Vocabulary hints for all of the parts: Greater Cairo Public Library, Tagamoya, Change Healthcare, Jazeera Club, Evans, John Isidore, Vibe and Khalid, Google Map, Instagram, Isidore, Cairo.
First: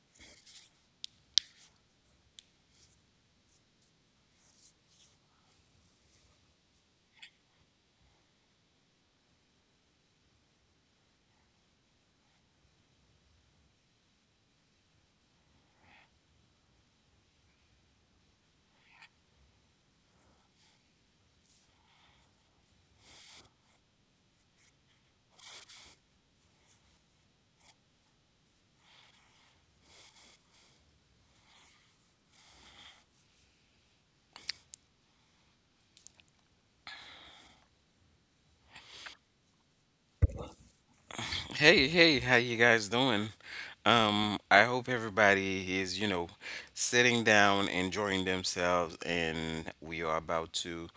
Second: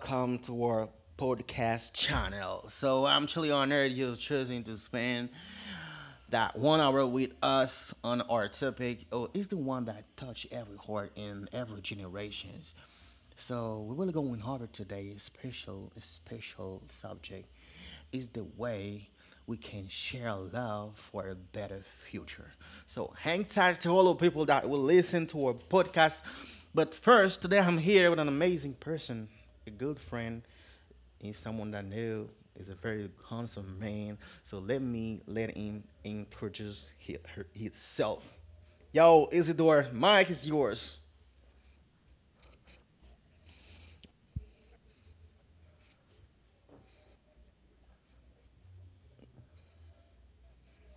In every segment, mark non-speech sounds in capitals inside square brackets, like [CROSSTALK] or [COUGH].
welcome to our podcast channel. So I'm truly honored you're choosing to spend that one hour with us on our topic. Oh, it's the one that touch every heart in every generations. So we're really going over today a special subject is the way we can share love for a better future. So hang tight to all the people that will listen to our podcast. But first, today I'm here with an amazing person, a good friend, is someone that I know is a very handsome man. So let me let him introduce he, her, himself. Yo, Isidore, mic is yours. Hey, hey, how you guys doing? I hope everybody is, sitting down, enjoying themselves, and we are about to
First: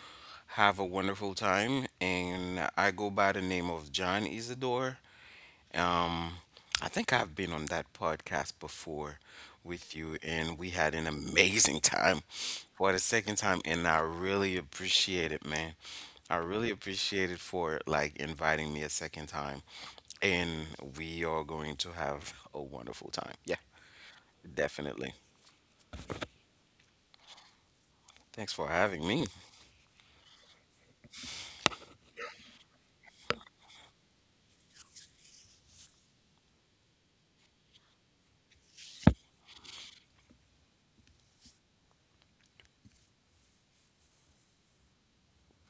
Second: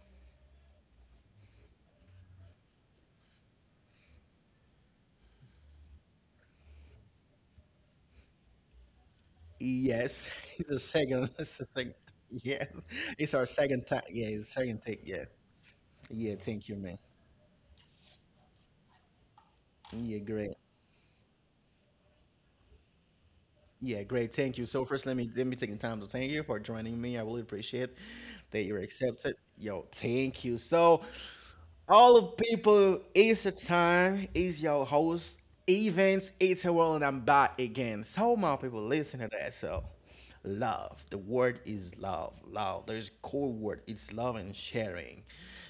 have a wonderful time. And I go by the name of John Isidore. Um, I think I've been on that podcast before with you, Yes, and [LAUGHS] it's we the had an second. [LAUGHS] It's the amazing second. time Yes, for the it's second our time, second and I time. Yeah, it's really second take. Yeah. appreciate it, man. Yeah, I thank really you, man. appreciate it for like inviting me a second time Yeah, great. and we are going to have a wonderful time. Yeah, Yeah, great. Thank you. So first, definitely. let me take the time to thank you for joining me. I really appreciate Thanks that for you're having me. accepted. Yo, thank you. So, all of people, it's the time. It's your host, Events. It's a world, and I'm back again. So, my people, listen to that. So, love. The word is love. Love. There's a core word. It's love and sharing.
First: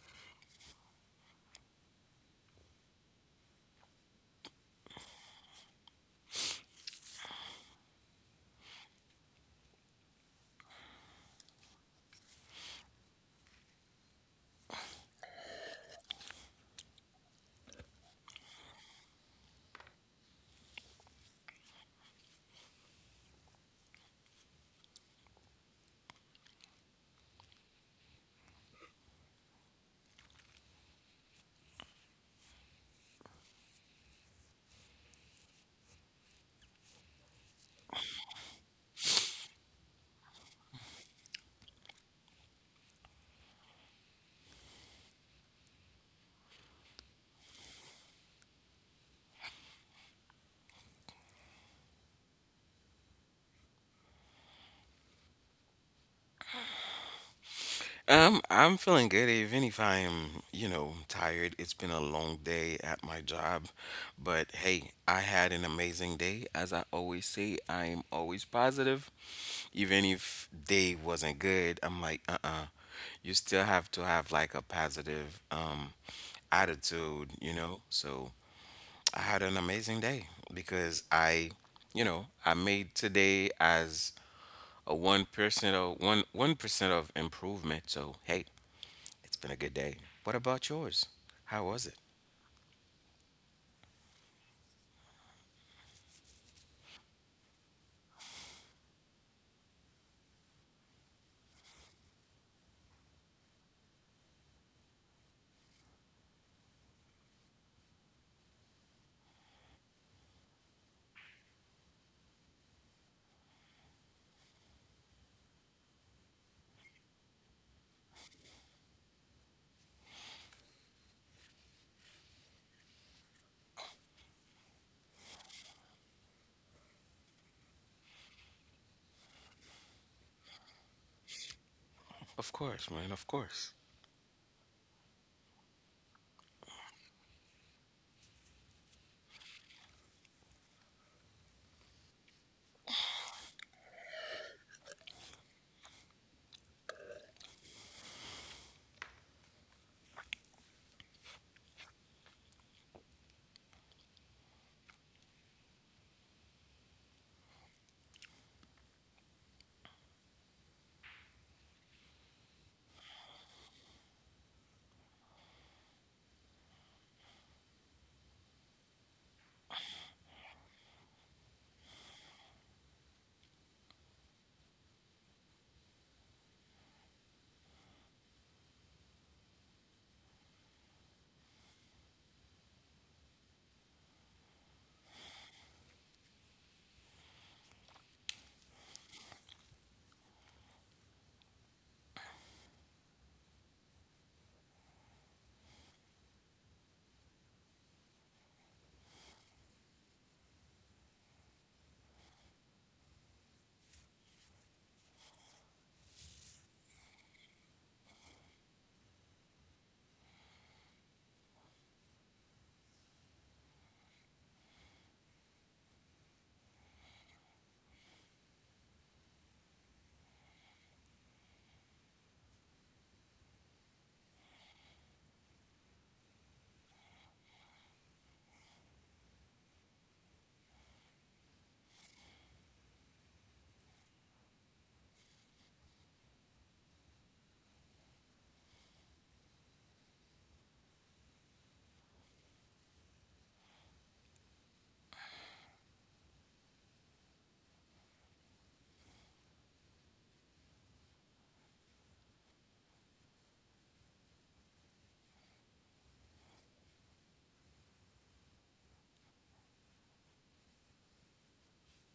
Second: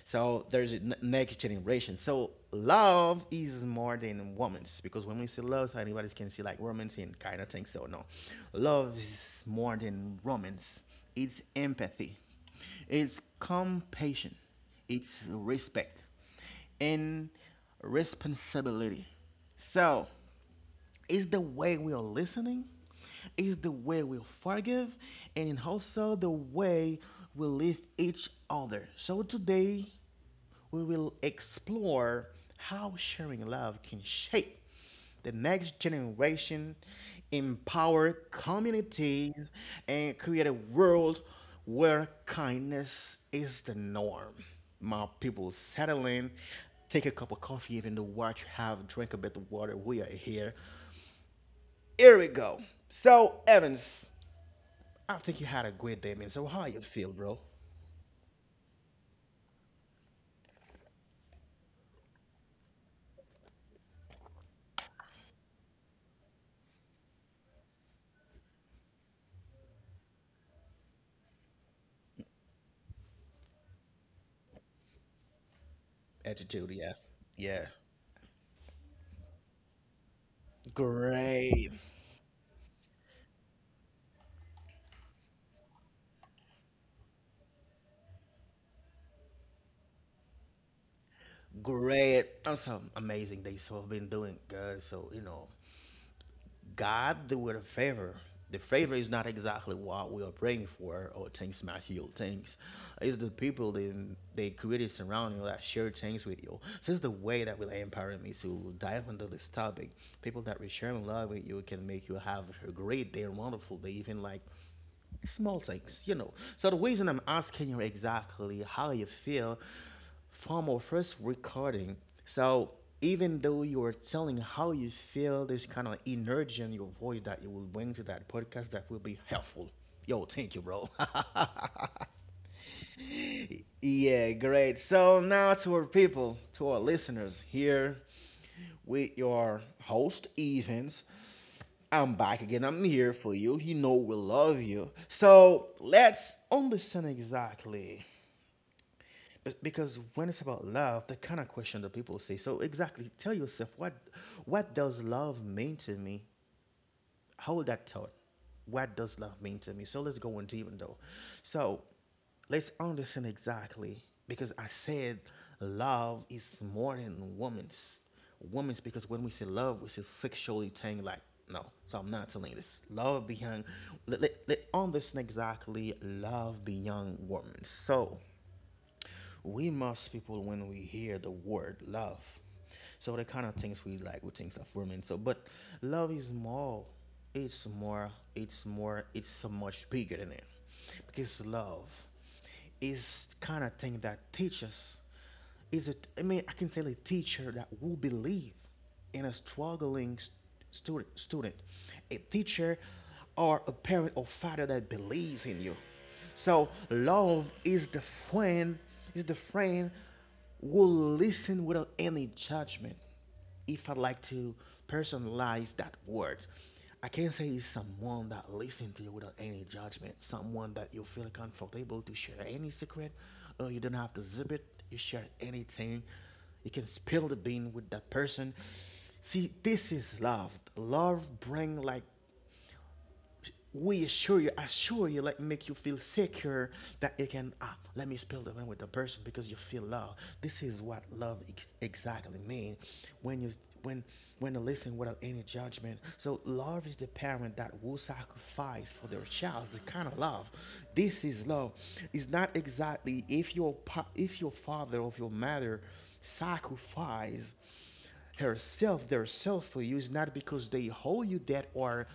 So there's a next generation. So love is more than romance because when we say love, so anybody can see like romance and kind of thing. So no, love is more than romance. It's empathy. It's compassion. It's respect and responsibility. So it's the way we are listening, it's the way we forgive, and also the way we live each other. So today we will explore how sharing love can shape the next generation, empower communities, and create a world where kindness is the norm. My people settle in, take a cup of coffee, even though what you have, drink a bit of water. We are here. Here we go. So Evans, I think you had a great day, man. So how you feel, bro? I'm feeling good, even if I am, tired. It's been a long day at my job, but hey, I had an amazing day. As I always say, I am always positive, even if day wasn't good. I'm like, uh-uh, you still have to have like a positive Attitude, yeah, attitude, you yeah. know. So. I had an amazing day because I, Great, you know, I made today as a 1% of one percent of improvement. So hey, it's been a good day. What about yours? How was it? great. I'm so amazing that you've been doing good. So you know, God do it a favor. The favor is not exactly what we are praying for or things material things. It's the people that they created surrounding you that share things with you. So it's the way that will empower me to dive into this topic. People that will share love with you can make you have a great day, wonderful day, even like small things, you know. So the reason I'm asking you exactly how you feel from our first recording. So even though you are telling how you feel, there's kind of energy in your voice that you will bring to that podcast that will be helpful. Yo, thank you, bro. Of course, man. Of course. [LAUGHS] Yeah, great. So now to our people, to our listeners here with your host Evans. I'm back again. I'm here for you. You know we love you. So let's understand exactly because when it's about love, the kind of question that people say, so exactly tell yourself what does love mean to me. Hold that thought. What does love mean to me? So let's go on deep though. So let's understand exactly because I said love is more than woman's. Woman's, because when we say love we say sexually thing like no. So I'm not telling you this love beyond. Let understand exactly love beyond woman. So we must people when we hear the word love. So the kind of things we like, we think of women. So, but love is more. It's more. It's more. It's so much bigger than it, because love is kind of thing that teaches, is a, I mean I can say a teacher that will believe in a struggling student, a teacher or a parent or father that believes in you. So love is the friend, is the friend who will listen without any judgment. If I like to personalize that word, I can say it's someone that listens to you without any judgment, someone that you feel comfortable to share any secret, or you don't have to zip it. You share anything. You can spill the bean with that person. See, this is love. Love bring like we assure you, let make you feel secure that you can. Ah, let me spell the language with the person because you feel love. This is what love exactly means. When you, when when you listen without any judgment. So love is the parent that will sacrifice for their child. The kind of love. This is love. It's not exactly if your father or your mother sacrifice herself their self for you is not because they hold you that or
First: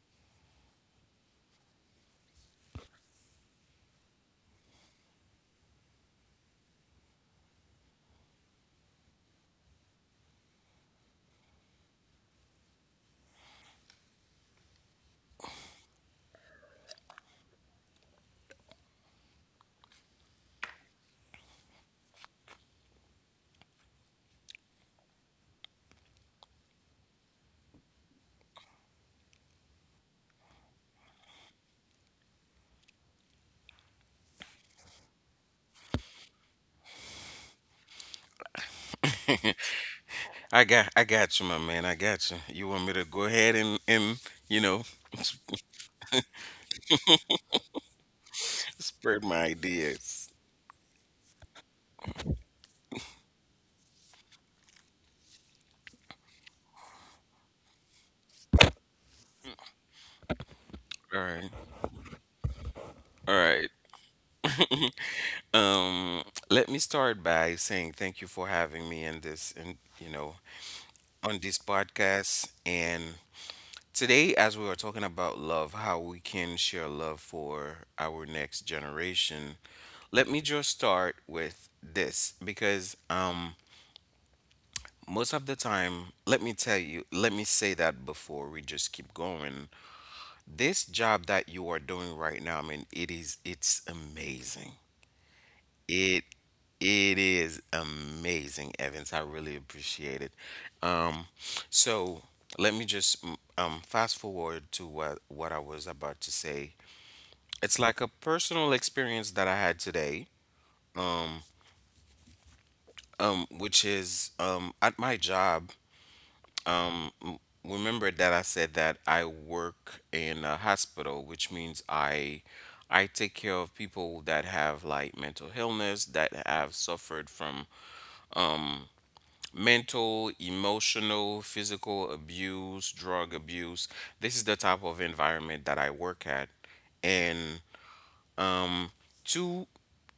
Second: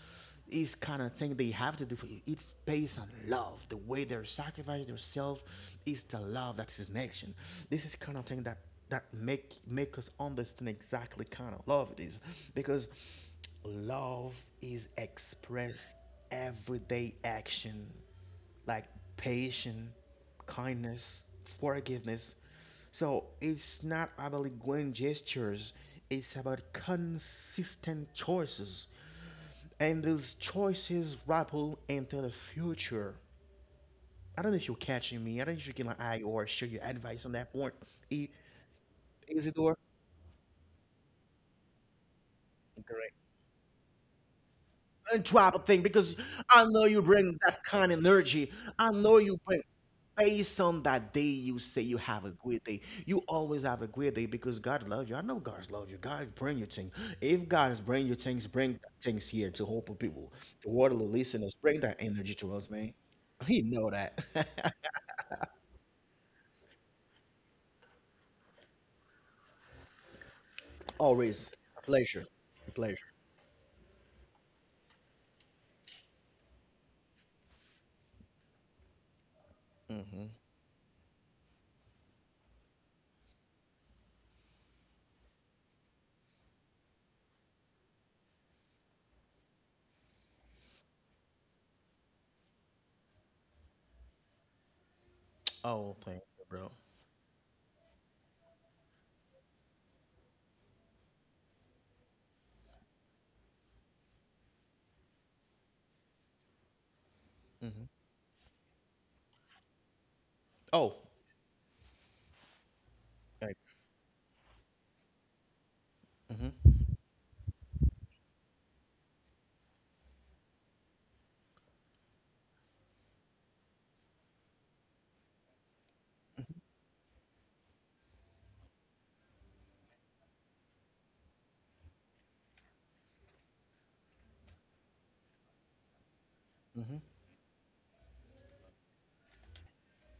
is kind of thing they have to do for you. It's based on love. The way they're sacrificing themselves is the love that is in action. This is kind of thing that that make make us understand exactly kind of love it is, because love is expressed everyday action like patience, kindness, forgiveness. So it's not about grand gestures, it's about consistent choices. And those choices ripple into the future. I don't know if you're catching me. I don't know if you can like I or share your advice on that point. I- Isidore? I got you, my man. I got you. You want me to Great. go ahead and you know And drop a thing because I know you bring that kind of energy. [LAUGHS] I know spread you my bring, ideas? based on that day you say you have a good day. You always have a good day because God loves you. I know God loves you. God bring your thing. If God is bring your things, bring things here to hope of people, the water, the All right. listeners, bring that energy to us, man. All [LAUGHS] He right. know that. [LAUGHS] Um, Let me start by saying thank you for having me in this and you know on Always this a pleasure, podcast a and pleasure. today, as we are talking about love, how we can share love for our next generation, Hmm. let me just start with this because most of the time, let me tell you, let me say that before we just keep going. This job that you are doing right now, I mean, it's amazing. Oh, thank It you, bro. it is amazing, Evans. I really appreciate it. Um, so let me just fast forward to what I was about to say. It's Hmm. like a personal experience that I had today, Oh, thank which is at my job. you. Remember that I said that I work in a hospital, which means I take care of people that have like mental illness that Hmm. have suffered from mental, emotional, physical abuse, drug abuse. This is the type of environment that I work at. Hmm. And to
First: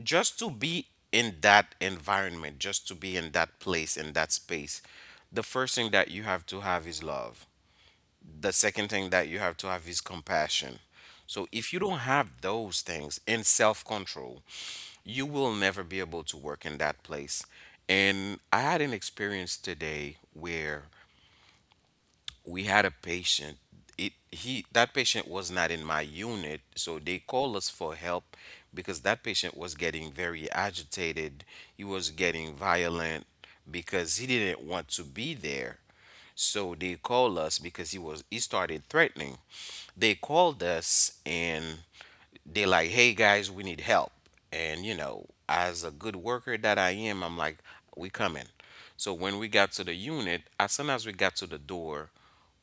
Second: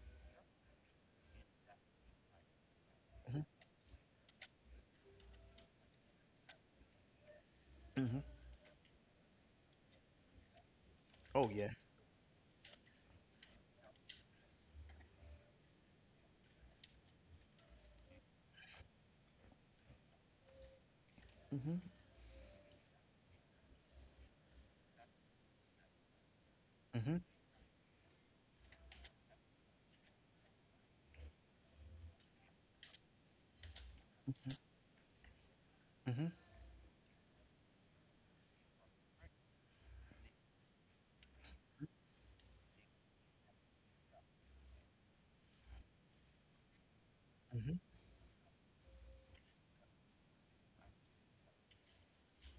just to be in that environment, just to be in that place, in that space, the first thing that you have to have is love. Hmm. The second thing that you have to have is compassion. So Oh yeah. if you don't have those things and self-control, you will never be able to work in that place. And I had an experience today where Mm. Hmm. we had a patient. It he That patient was not in my unit, so they Hmm. called us for help because that patient was getting very agitated. He was getting violent because he didn't want to be there. Hmm. So they called us because he started threatening. They called us, and they're like, hey guys, we need help. And, you know, as a good worker that I am, I'm like, Hmm. we coming. So when we got to the unit, as soon as we got to the door,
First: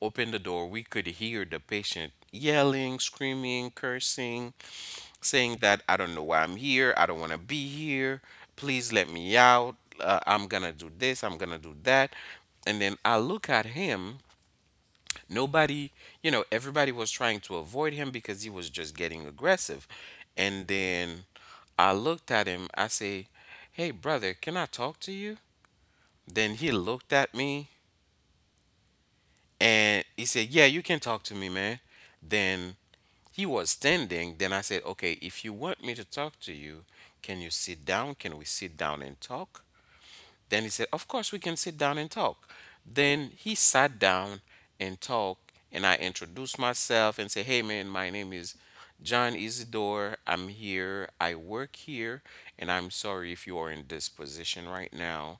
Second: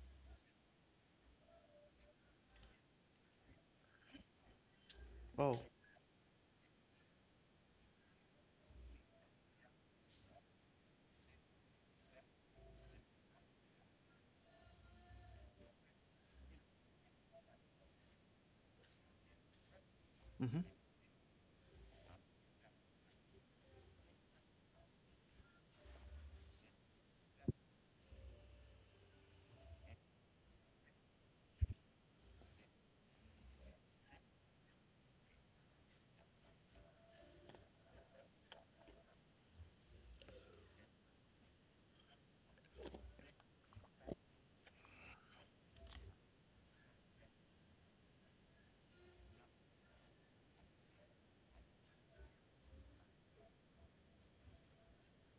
opened the door, we could hear the patient yelling, screaming, cursing, saying Oh. that I don't know why I'm here. I don't want to be here. Please let me out. I'm going to do this. I'm going to do that. And then I look at him. Nobody, you know, everybody was trying to avoid him because he was just getting aggressive. Hmm. And then I looked at him. I say, "Hey, brother, can I talk to you?" Then he looked at me and he said, "Yeah, you can talk to me, man." Then he was standing. Then I said, "Okay, if you want me to talk to you, can you sit down? Can we sit down and talk?" Then he said, of course, we can sit down and talk. Then he sat down and talked, and I introduced myself and said, hey, man, my name is John Isidore. I'm here. I work here, and I'm sorry if you are in this position right now.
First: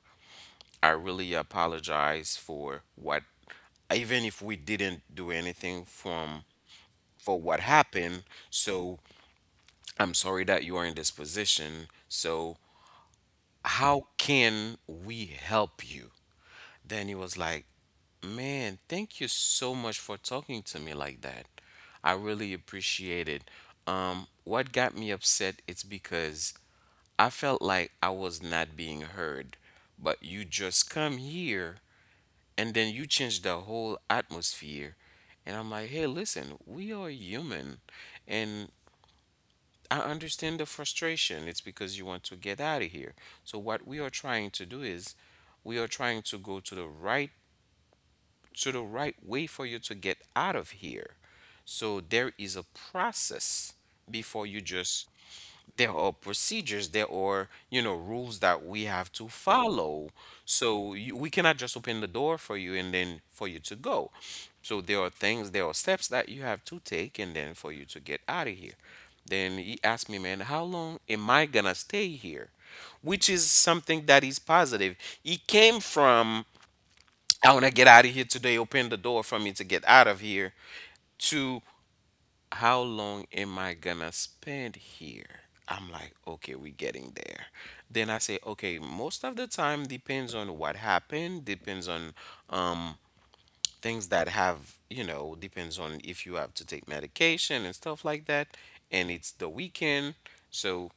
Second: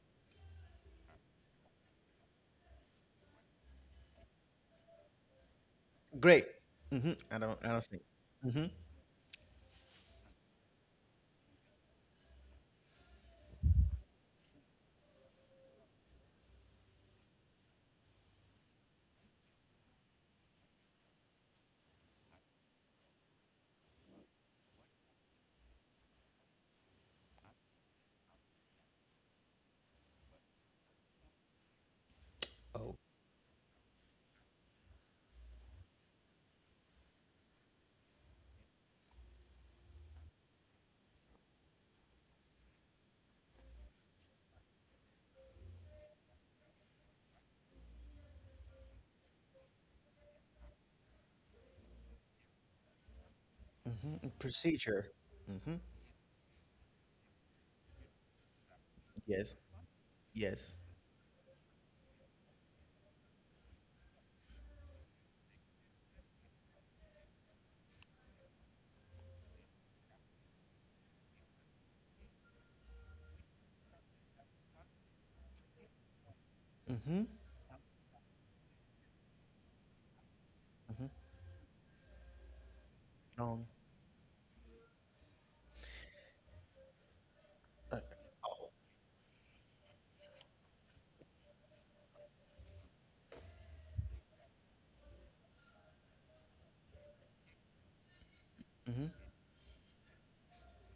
I really apologize for what, even if we didn't do anything from Great. Hmm. i for don't what i don't think. happened. Hmm. So I'm sorry that you are in this position. So how can we help you? Then he was like, man, thank you so much for talking to me like that. I really appreciate it. What got me upset is because I felt like I was not being heard, but you just come here and then Oh. you change the whole atmosphere. And I'm like, hey, listen, we are human. And I understand the frustration. It's because you want to get out of here. So, what we are trying to do is we are trying to go to the right way for you to get out of here. So there is a process Mm-hmm. before you just Procedure. Mm-hmm. there are procedures, there are, you know, rules that we have to Yes. follow. Yes. So we cannot just open the door for you and then for you to go. So there are things, there are steps that you have to take and then for you to get out of here. Then he asked me, man, how long am I gonna stay here? Which is something that is positive. He came from Mm-hmm. Mm-hmm. I want to get out of here today. Open the door for me to get out of here. To How long am Long. I gonna spend here? I'm like, okay, we're getting there. Then I say, okay, most of the time depends on what happened, depends on um things that have, you know, depends on if you have to take medication and stuff like that. Mm-hmm. And it's the weekend. So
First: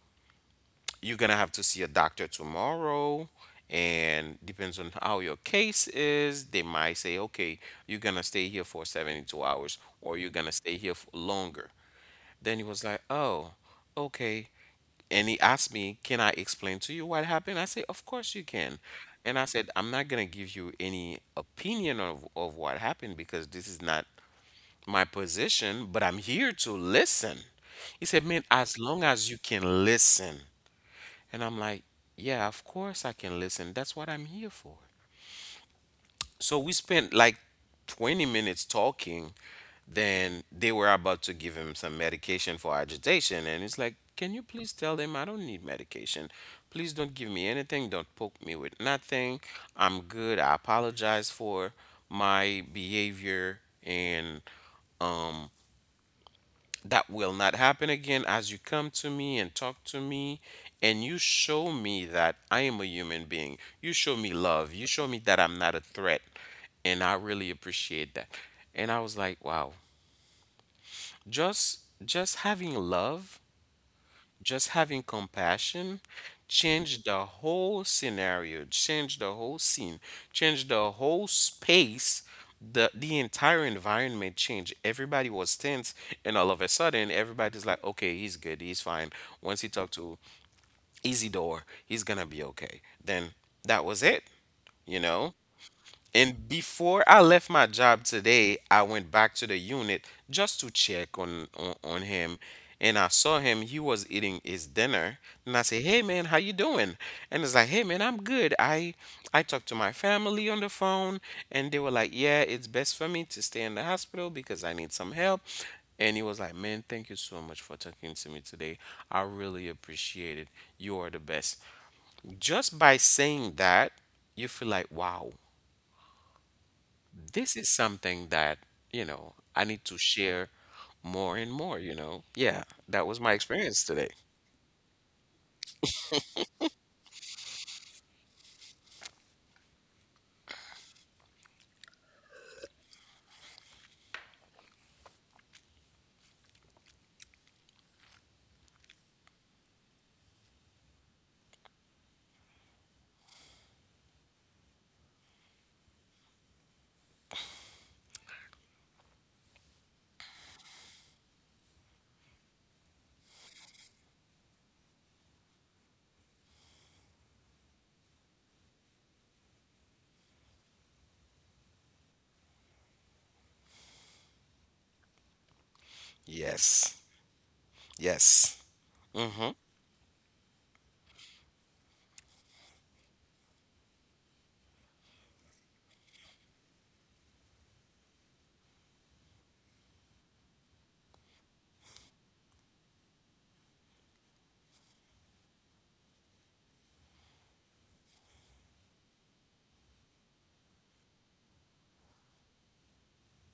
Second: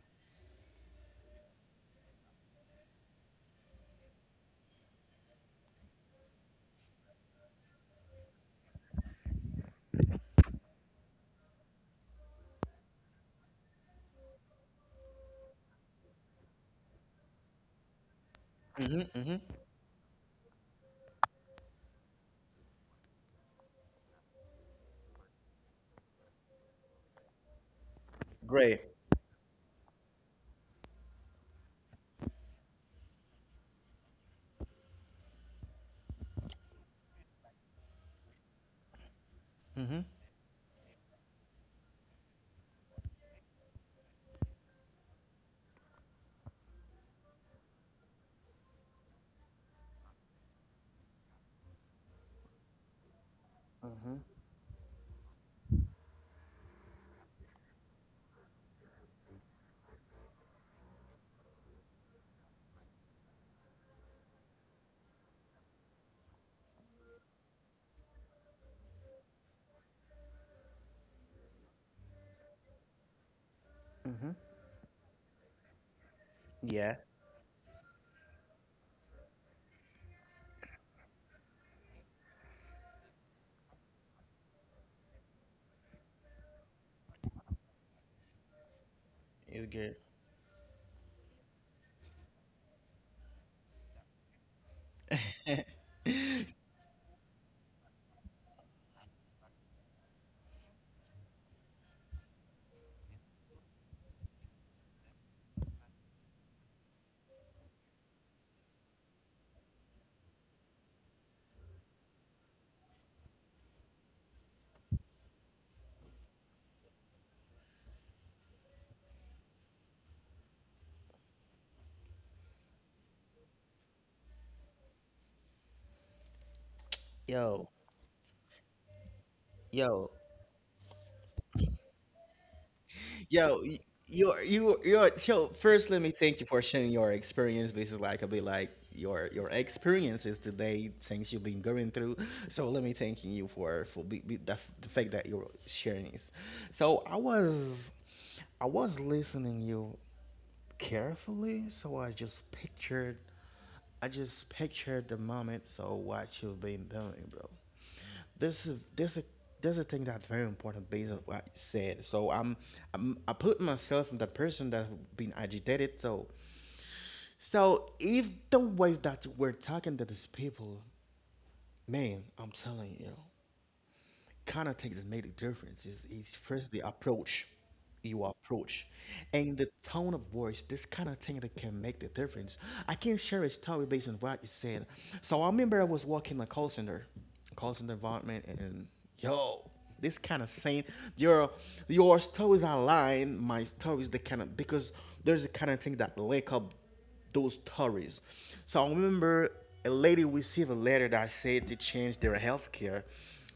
you're gonna have to see a doctor tomorrow, and depends on how your case is, they might say, okay, you're gonna stay here for 72 hours or you're gonna stay here for longer. Then he was like, oh, okay. And he asked me, can I explain to you what happened? I said, of course you can. Mm-hmm. Mm-hmm. And I said, I'm not gonna give you any opinion of what happened, because this is not my position, but I'm here to listen. He said, man, Great. as long as you can listen. And I'm like, yeah, of course I can listen. That's what I'm here for. So we spent like 20 minutes talking. Mm-hmm. Then they were about to give him some medication for agitation. And it's like, can you please tell them I don't need medication? Please don't give me anything. Don't poke me with nothing. I'm good. I apologize for my behavior. Mm-hmm. And um, that will not happen again. As you come to me and talk to me, and you show me that I am a human being, you show me love. You show me that I'm not a threat. And I really appreciate that. And I was like, wow. Just just having love, Mm-hmm. just having compassion Yeah, changed the whole scenario, changed the whole scene, changed the whole space. The entire environment changed. Everybody was tense, and all of a sudden, everybody's like, "Okay, he's good. He's fine." Once it's he good. talked to Isidore, he's gonna be okay. Then that was it. You know, and [LAUGHS] before I left my job today, I went back to the unit just to check on him. And I saw him, he was eating his dinner. And I said, hey man, how you doing? And it's like, hey man, I'm good. I talked to my family on the phone and they were like, yeah, it's best for me to stay in the hospital because I need some help. And he was like, man, thank you so much for talking to me today. I really appreciate it. You are the best. Just by saying that, you feel like, wow, this yo, is something that, you know, I need to yo, share more and more, you know. Yeah, that was my yo, y- experience today. you're you're so, first let me thank you for sharing your experience. This is like a bit like your experiences today, things you've been going through. So let me thanking you for the fact that you're sharing this. So I was listening you carefully, so I just pictured the moment. So what you've been doing, bro? This is this is this is a thing that's very important based on what you said. So I put myself in the person that's been agitated. So so if the ways that we're talking to these people, man, I'm telling you, context made a difference. Is first the Yes. approach, you Yes. approach, Mm-hmm. and the tone of voice. This kind of thing that can make the difference. I can share a story based on what you said. So I remember I was working in a call center environment, and yo, this kind of saying, your your stories align my stories. The kind of because there's a kind of thing that link up those stories. So I remember a lady received a letter that said to change their health care.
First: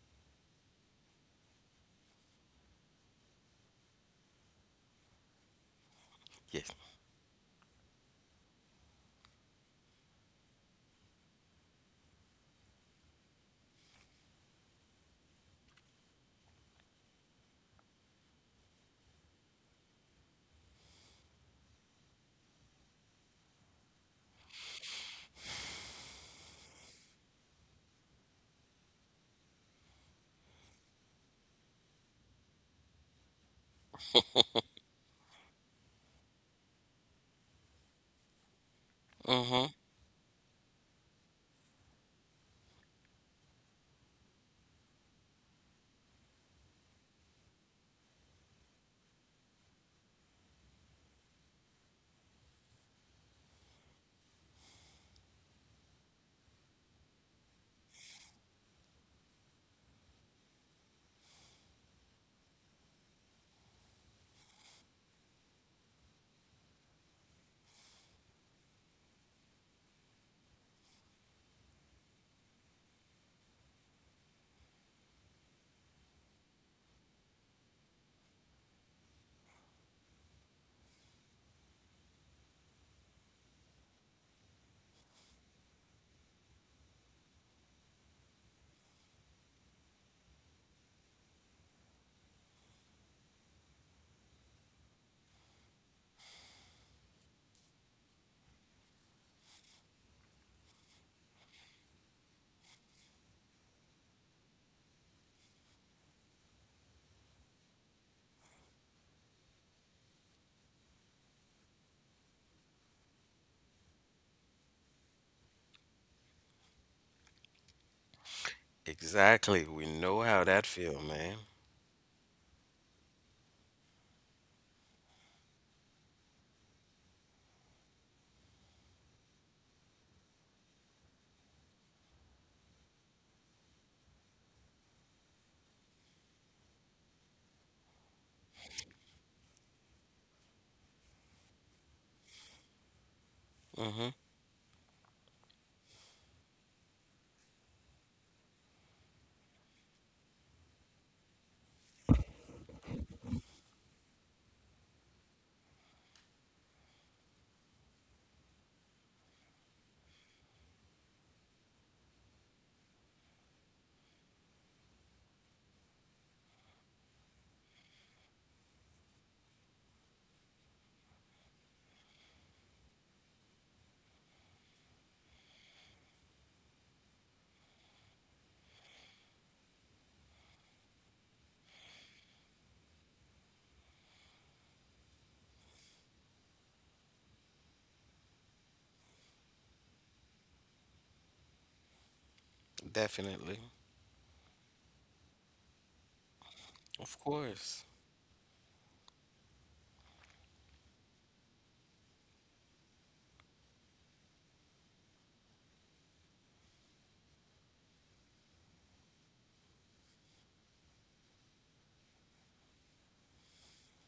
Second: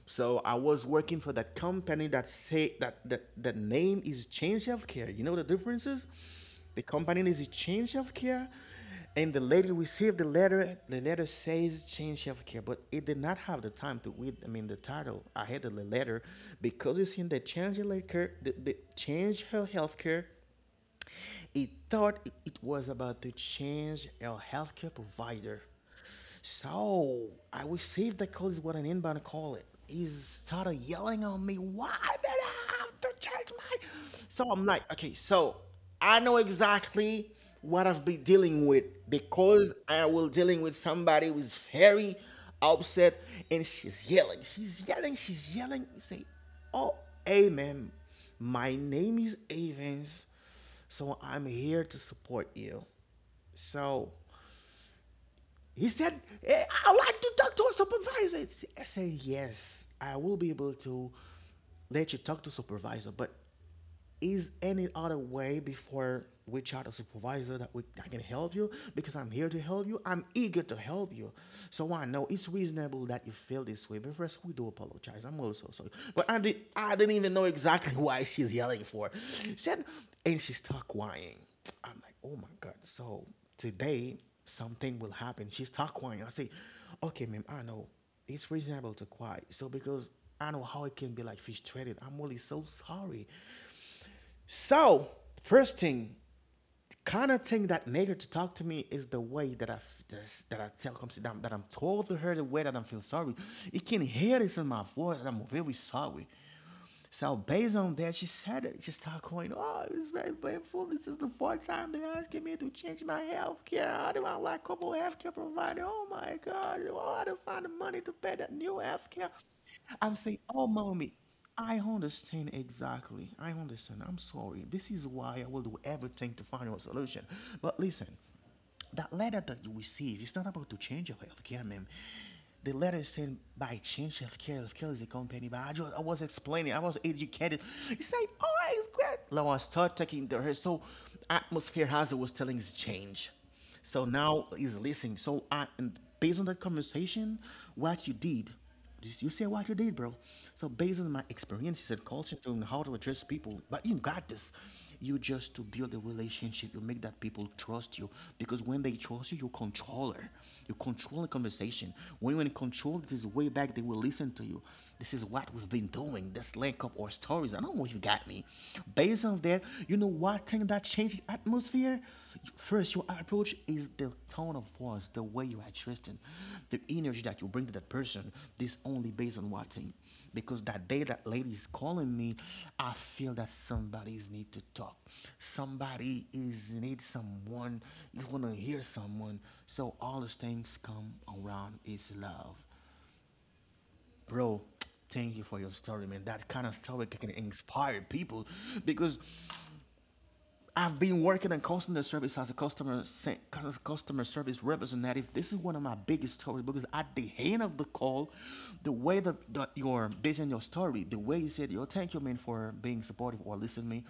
So I was working for that company that say that the name is Change Healthcare. You know the differences? Yes. The company is Change Healthcare, and the lady received the letter. The letter says Change Healthcare, but it did not have the time to read. I mean the title. I had the letter because it's in the Change Healthcare, the Change Healthcare, it thought it was about to change our healthcare provider. So I received the call is what an inbound call it. He started yelling on me, why did I have to change my. So I'm like, okay, so I know exactly what I've been dealing with Mm-hmm. because I will dealing with somebody who's very upset and she's yelling. You say, oh, hey ma'am, my name is Evans. So I'm here to support you. So he said, "Eh, I like to talk to a supervisor." I said, yes, I will be able to let you talk to supervisor, but is any other way before we chat a supervisor that we I can help you, because I'm here to help you. I'm eager to help you. So I know it's reasonable that you feel this way. But first, we do apologize. I'm also sorry. But I didn't even know exactly [LAUGHS] why she's yelling for. Said, and she start crying. I'm like, oh my God. So today something will happen. She start crying. I say, okay, ma'am, I know it's reasonable to cry. So because I know how it can be like frustrated. I'm really so sorry. So first thing, kind of thing that made her to talk to me is the way that I tell comes that I'm told to her the way that I'm feeling sorry. You can hear this in my voice. That I'm very sorry. So based on that, she said it. She started going, "Oh, it's very painful. This is the fourth time they're asking me to change my health care. How do I like couple health care provider? Oh my God! Oh, how do I find the money to pay that new health care?" Exactly. We I'm know saying, how that "Oh, feel, mommy, man. I understand exactly. I understand. I'm sorry. This is why I will do everything to find a solution. But listen, that letter that you receive is not about to change your healthcare, man. The letter is saying by change healthcare, healthcare is a company. I was explaining, I was educated. He said, "Oh, it's great." Now I start taking the her. So atmosphere hazard was telling is change. So Mm-hmm. now he's listening. So I, and based on that conversation, what you did, you say what you did, bro. So based on my experiences and culture and how to address people, but you got this. You just to build a relationship. You make that people trust you because when they trust you, you control her. You control the conversation. When you in control this way back, they will listen to you. This is what we've been doing. This link up or stories. I don't know if you got me. Based on that, you know what thing that. I change the atmosphere. First, your approach is the tone of voice, the way you are addressing, the energy that you bring to that person. This only based on what thing, because that day that lady is calling me, I feel that somebody's need to talk. Somebody is need someone. Is want to hear someone. So all those things come around is love, Definitely. bro. Thank you for your story, man. That kind of story Of can course. inspire people because I've been working in customer service as a customer service representative. This is one of my biggest stories because at the end of the call, the way that, that you're basing your story, the way you said, "Yo, thank you, man, for being supportive or listening to me,"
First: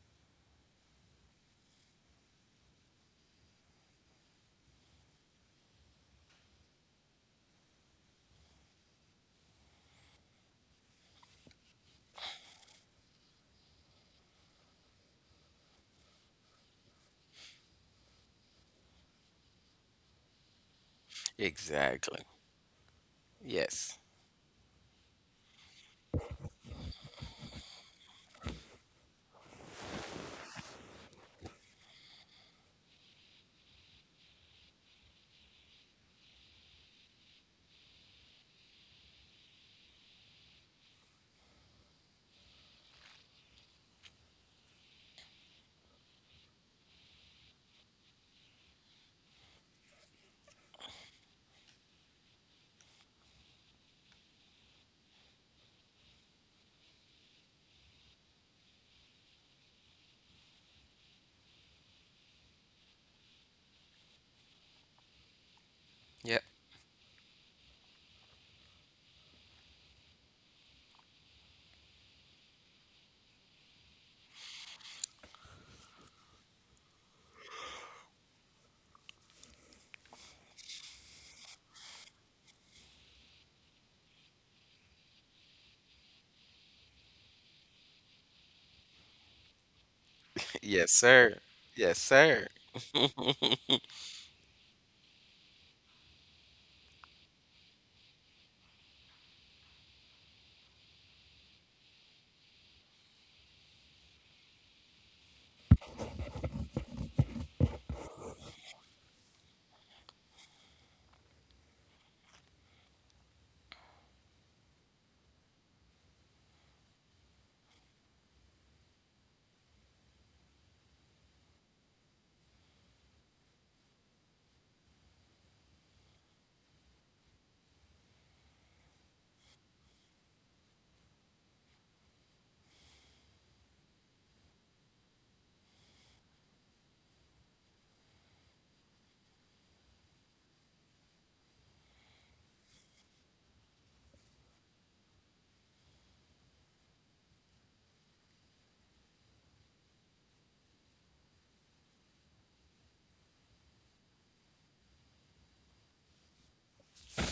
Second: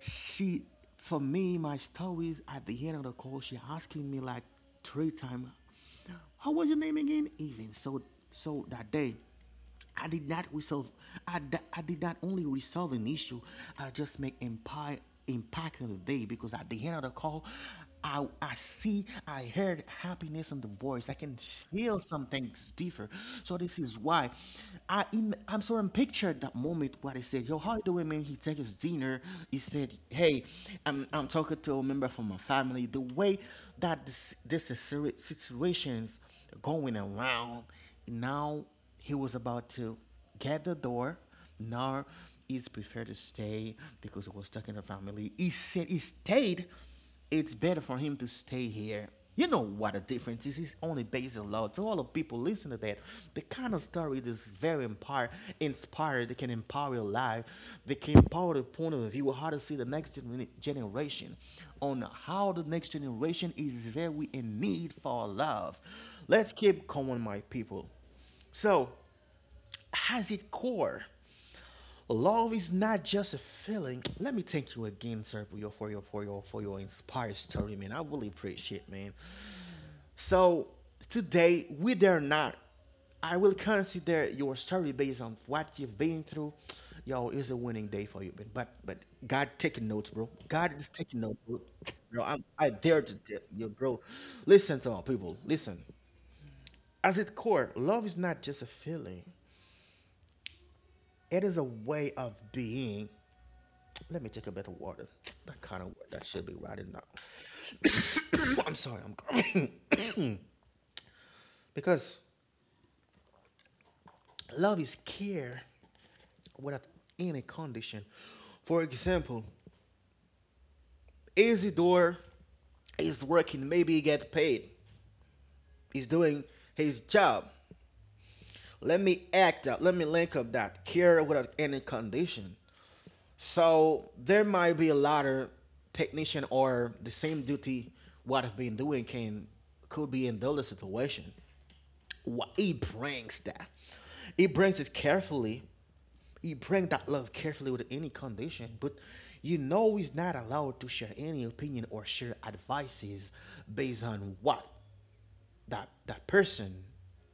she, for me, my stories at the end of the call, she asking me like three times, how was your name again? Even so, so that day, I did not resolve. I did not only resolve an issue. I just make empire impact of the day because at the end of the call, I see I heard happiness in the voice. I can feel Exactly. something different. So this is Yes. why I I'm sort of pictured that moment with what he said. Yo, how you doing, man? He take his dinner. He said, hey, I'm talking to a member from my family. The way that this situation's going around, now he was about to get the door. Now he's prepared to stay because he was talking to family. He said he stayed it's better for him to stay here. You know what the difference is. He's only based in love. So all the people listen to that. The kind of story that is very empire, inspired. They can empower your life. They can empower the point of view how to see the next generation, on how the next generation is very in need for love. Yep. Let's [LAUGHS] keep going, my people. So, has it core? Love is not just a feeling. Let me thank you again, sir, for your inspired story, man. I really appreciate, man. So today, with or not, I will consider your story based on what you've been through. Yo, it's a winning day for you, man. But God taking notes, bro. God is Yes, taking sir. notes, bro. Yes, Bro, I'm, sir. I dare to tell you, bro. Listen to all people. Listen. At its core, love is not just a feeling. It is a way of being. Let me take a bit of water. That kind of word that should be right in now. [COUGHS] I'm sorry, I'm coughing. [COUGHS] Because love is care without any condition. For example, Isidore is working, maybe he get paid. He's doing his job. Let me act up. Let me link up that care without any condition. So there might be a lot of technician or the same duty what I've been doing can could be in the situation. What he brings that, he brings it carefully. He brings that love carefully with any condition, but you know he's not allowed to share any opinion or share advices based on what that person.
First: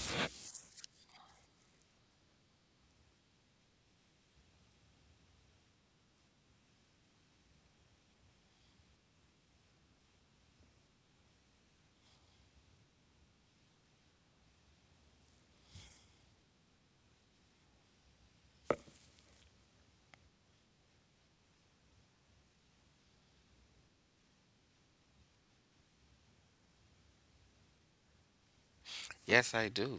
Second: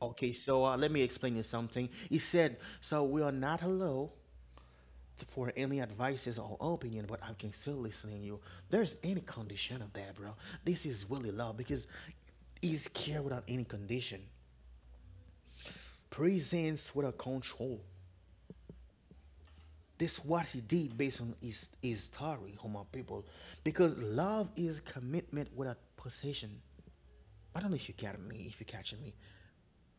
Okay, so let me explain you something. He said, so we are not allowed for any advices or opinion, but I can still listen to you. There's any condition of that, bro. This is really love because he's care without any condition, presence without control. This what he did based on his story, Homo people, because love is commitment without possession. I don't know if you catch me, if you catching me, Yes, I do.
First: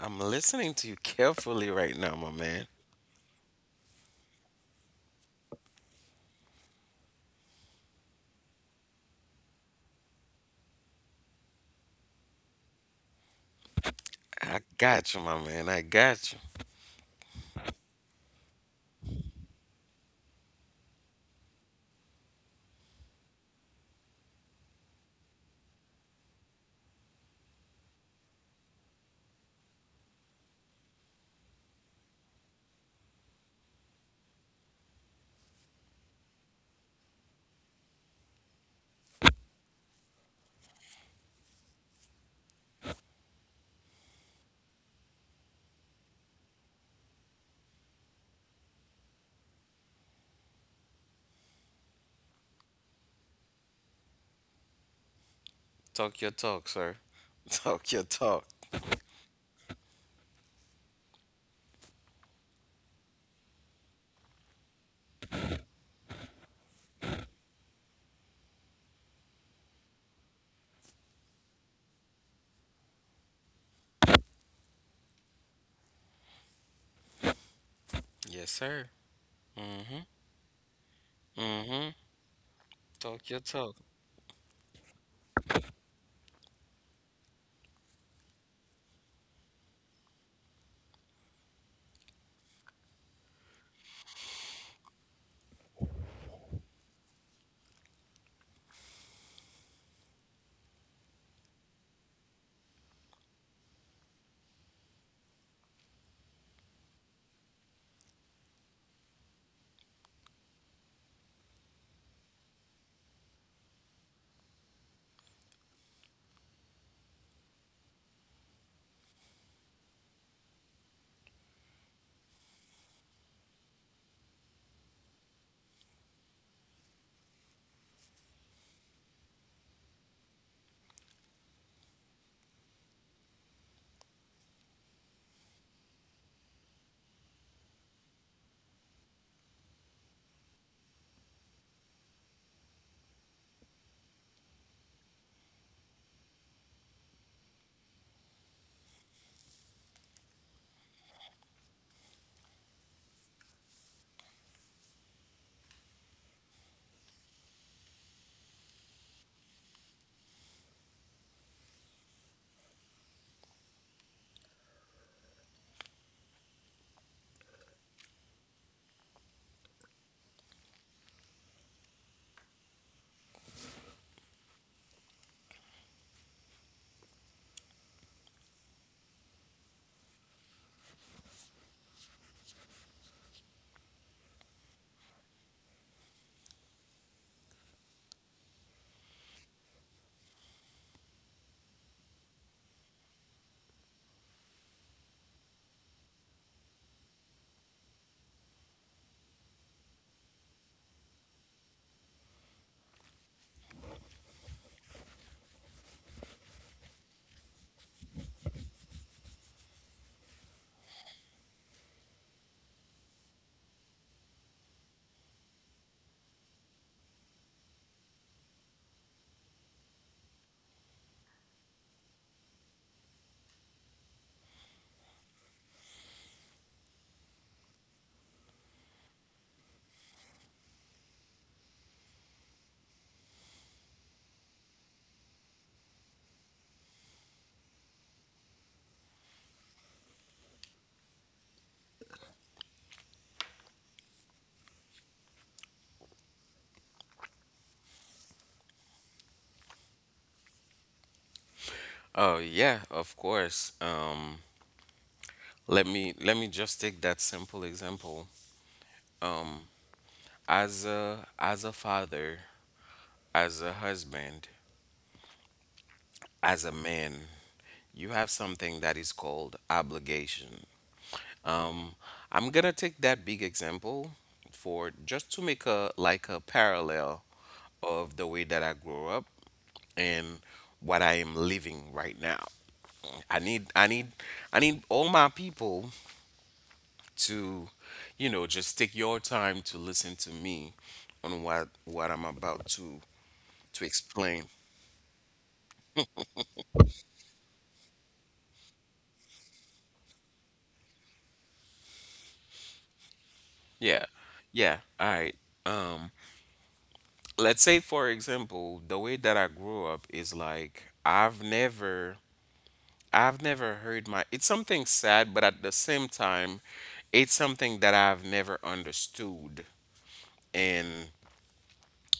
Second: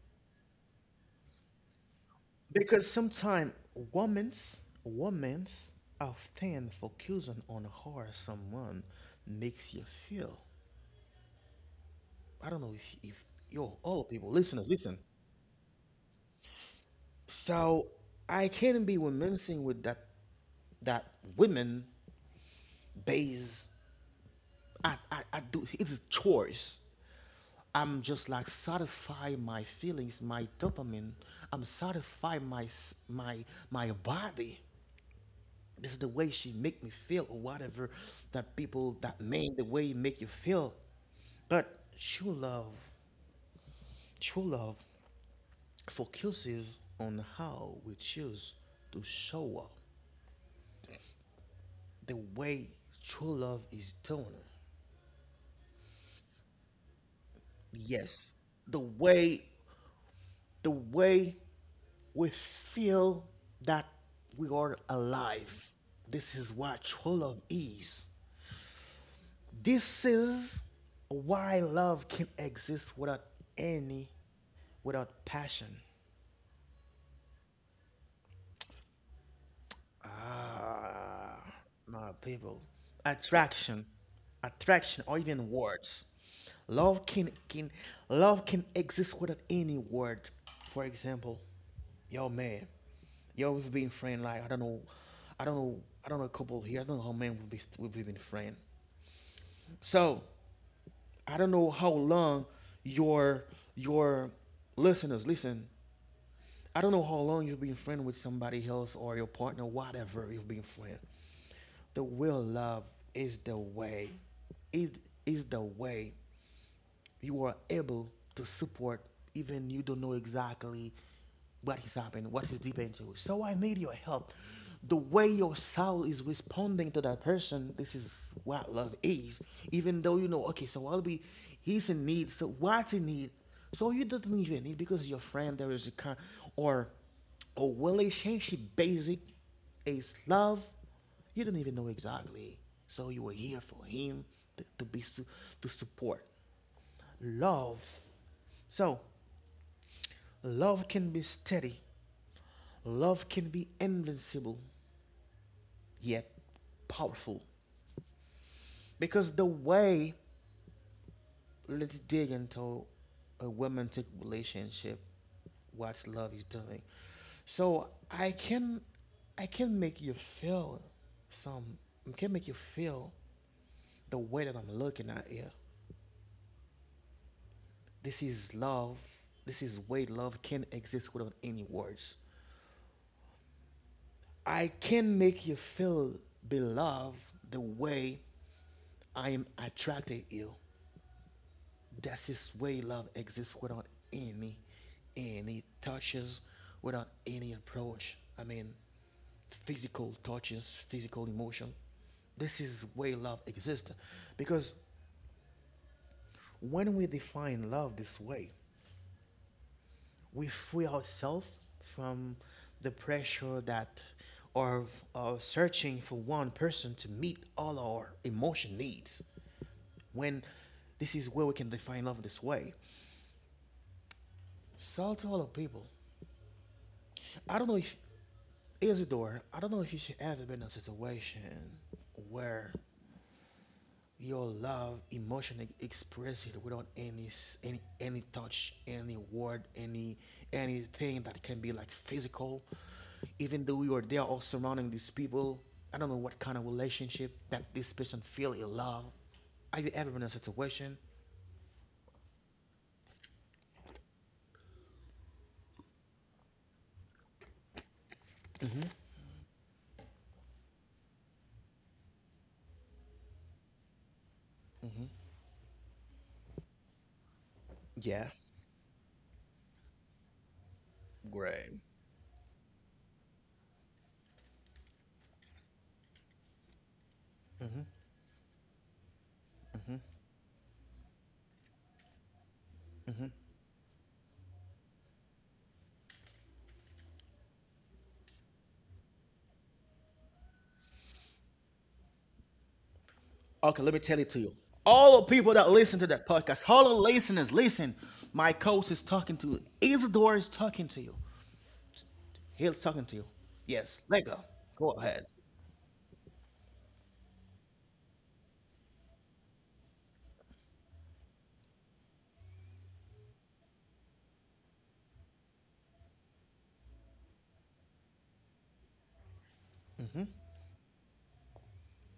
I'm listening to you carefully right now, my man. because sometimes women's often focusing on how someone makes you feel. I don't know if yo all people I listeners listen. got you, my man. I got you. So I can't be reminiscing with that women base. I do it's a choice. I'm just like satisfy my feelings, my dopamine. I'm satisfy my my body. This is the way she make me feel or whatever that people that mean the way make you feel. But true love, true love focuses on how we choose to show up, the way true love is done. Talk your talk, sir. [LAUGHS] Talk your Yes, talk. the way, the way we feel that we are alive. This is what true love is. This is why love can exist without any, without passion. Yes, sir. Ah, Mm-hmm. my people. Talk your talk. Attraction, attraction, or even words. Love can love can exist without any word. For example, yo man, yo we've been friend like I don't know, I don't know, I don't know a couple here. I don't know how many we've been friend. So, I don't know how long your your listeners listen. I don't know how long you've been friend with somebody else or your partner, whatever you've been friend. The real love is the way. It is the way you are able to support even you don't know exactly what is happening, what is deep into. So I need your help. The way your soul is responding to that person, this is what love is. Even though you know, okay, so I'll be, he's in need, so what's in need? So you don't even need because your friend there is a kind or a relationship basic is love. You don't even know exactly. So you were here for him to, to support love. So, love can be steady, love can be invincible, yet powerful. Because the way, let's dig into a romantic relationship, what love is doing. So, I can make you feel some, I can make you feel the way that I'm looking at you. This is love. This is way love can exist without any words. I can make you feel beloved the way I am attracted you. That's his way love exists without any any touches, without any approach. I mean physical touches, physical emotion. This is the way love exists. Because when we define love this way, we free ourselves from the pressure that or searching for one person to meet all our emotion needs when this is where we can define love this way. So to all the people, I don't know if Isidore, I don't know if you should ever been in a situation where your love emotion express it without any any touch any word any anything that can be like physical, even though you are there all surrounding these people. I don't know what kind of relationship that this person feel in love. Have you ever been in a situation? Oh yeah, of course. Let me just take that simple example. As a father, as a husband, Hmm. as a man, you have Yeah. something that is called obligation. Great. Um, I'm gonna take that big example for just to make a like a parallel Hmm. of the way that I grew up Hmm. and what I am living right now. Hmm. I need I need I need all my people to, you know, just take your time to listen to me on what I'm about to Okay, let me tell it to explain. you. All the people that listen to that podcast, all the listeners listen, my coach is talking to you, Isidore is talking to you. He's talking to you. Yes, Yeah. Lego. Yeah. Go All ahead. right. Um let's say for example, the way that I grew up is like I've never heard my it's something sad, but at the same time, it's something that I've never understood. Mm-hmm. And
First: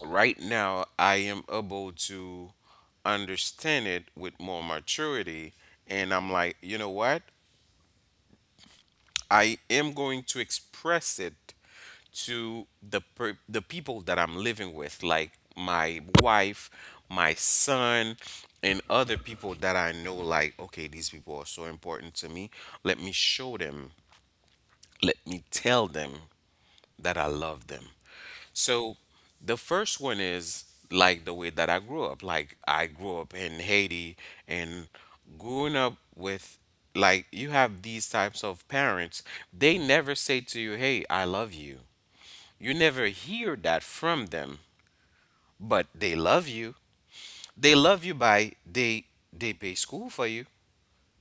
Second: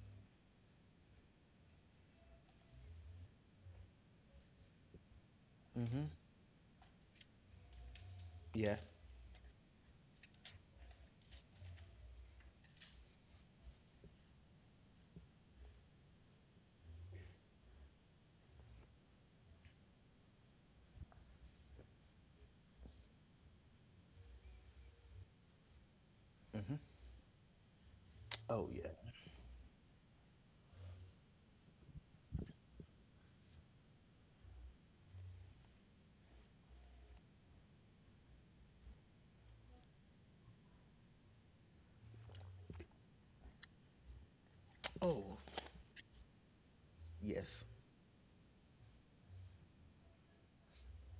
right now I am able to understand it with more maturity. Mm-hmm. And I'm like, you know what? Yeah. I am going to express it to the people that I'm living with, like my wife, my son, and other people that I know. Like, okay, these people are so important to me. Let me show them. Let me tell them that I love them. Oh yeah. So the first one is like the way that I grew up. Like I grew up in Haiti and growing up with like you have these types of parents, they never say to you, "Hey, I love you." You never hear that from them, Oh but they love you. yes. They love you by they pay school for you.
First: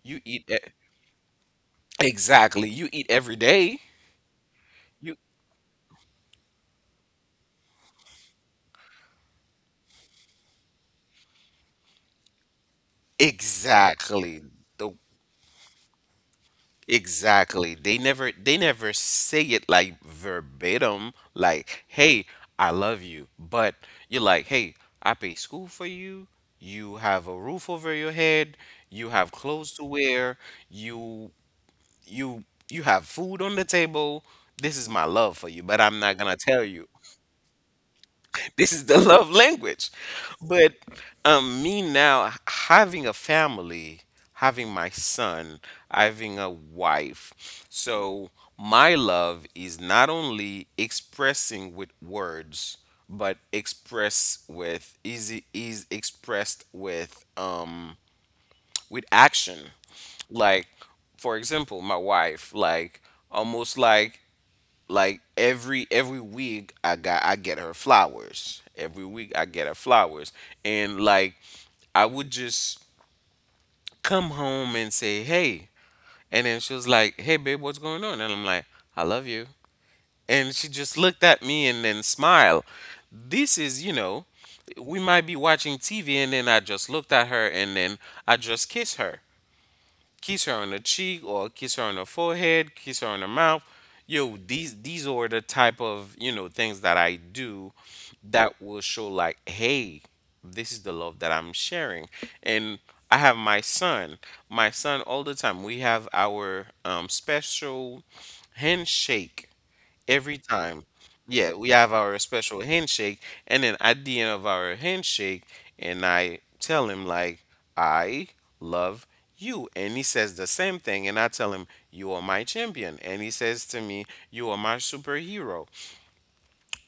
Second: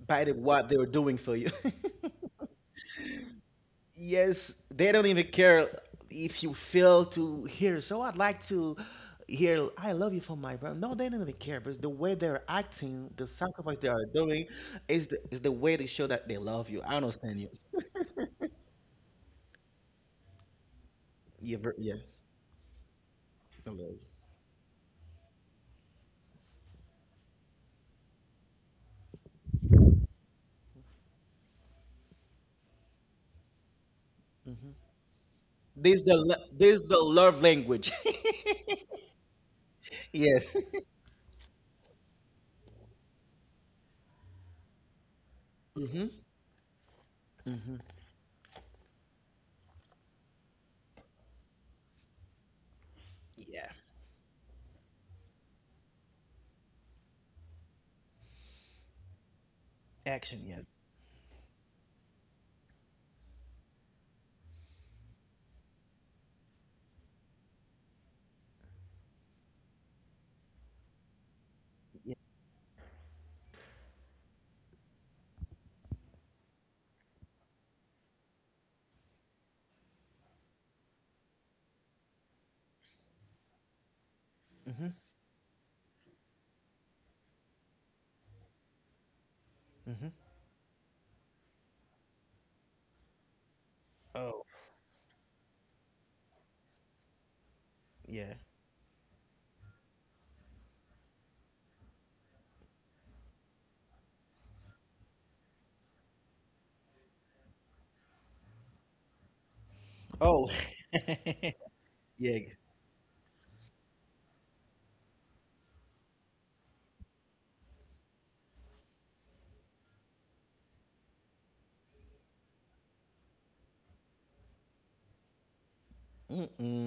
You By the eat e- what they're doing for you. [LAUGHS] exactly. You eat every day. Yes, they don't You even care if you fail to hear. So I'd like to hear "I love you" from my brother. No, they don't even care. But the way they're acting, the sacrifice they are exactly. doing, The is the way they show that they love you. I understand you. exactly. They [LAUGHS] never they never say it like verbatim, Yeah, like, yeah. hey, I love you. I But love you. you're like, hey, I pay school for you, you have a roof over your head, you have clothes to wear, you you you have food on the table. This is my love for you, but I'm not gonna tell This you the love language. this is the [LAUGHS] love language. [LAUGHS] Yes. But me now having a family, having my son, Mm-hmm. having a wife, Mm-hmm. so my love is not only expressing with words, but Yeah. express with is expressed with action. Action, Like yes. for example, my wife, like almost like every week I get her flowers. Every week I get her flowers. And like I Yeah. would just come home and say, "Hey." And then she was like, "Hey babe, what's going on?" And I'm like, "I love you." And she just looked at me and then smiled. This is, you know, Mm-hmm. we might be watching TV and then I just looked at her and then I just Mm-hmm. kiss her on the cheek or kiss her on the forehead, kiss her on the mouth. Yo, Oh. these are the type of you know things that I do Yeah. that will show like, hey, this is the love that I'm sharing. And I have my son all the time. We have our special handshake every Oh. time. [LAUGHS] Yeah, we have our Yeah. special handshake, and then at the end of our handshake, and I tell him like, I love you. And he says the same thing, and I tell him, you are my champion. And he says to me, you are my superhero.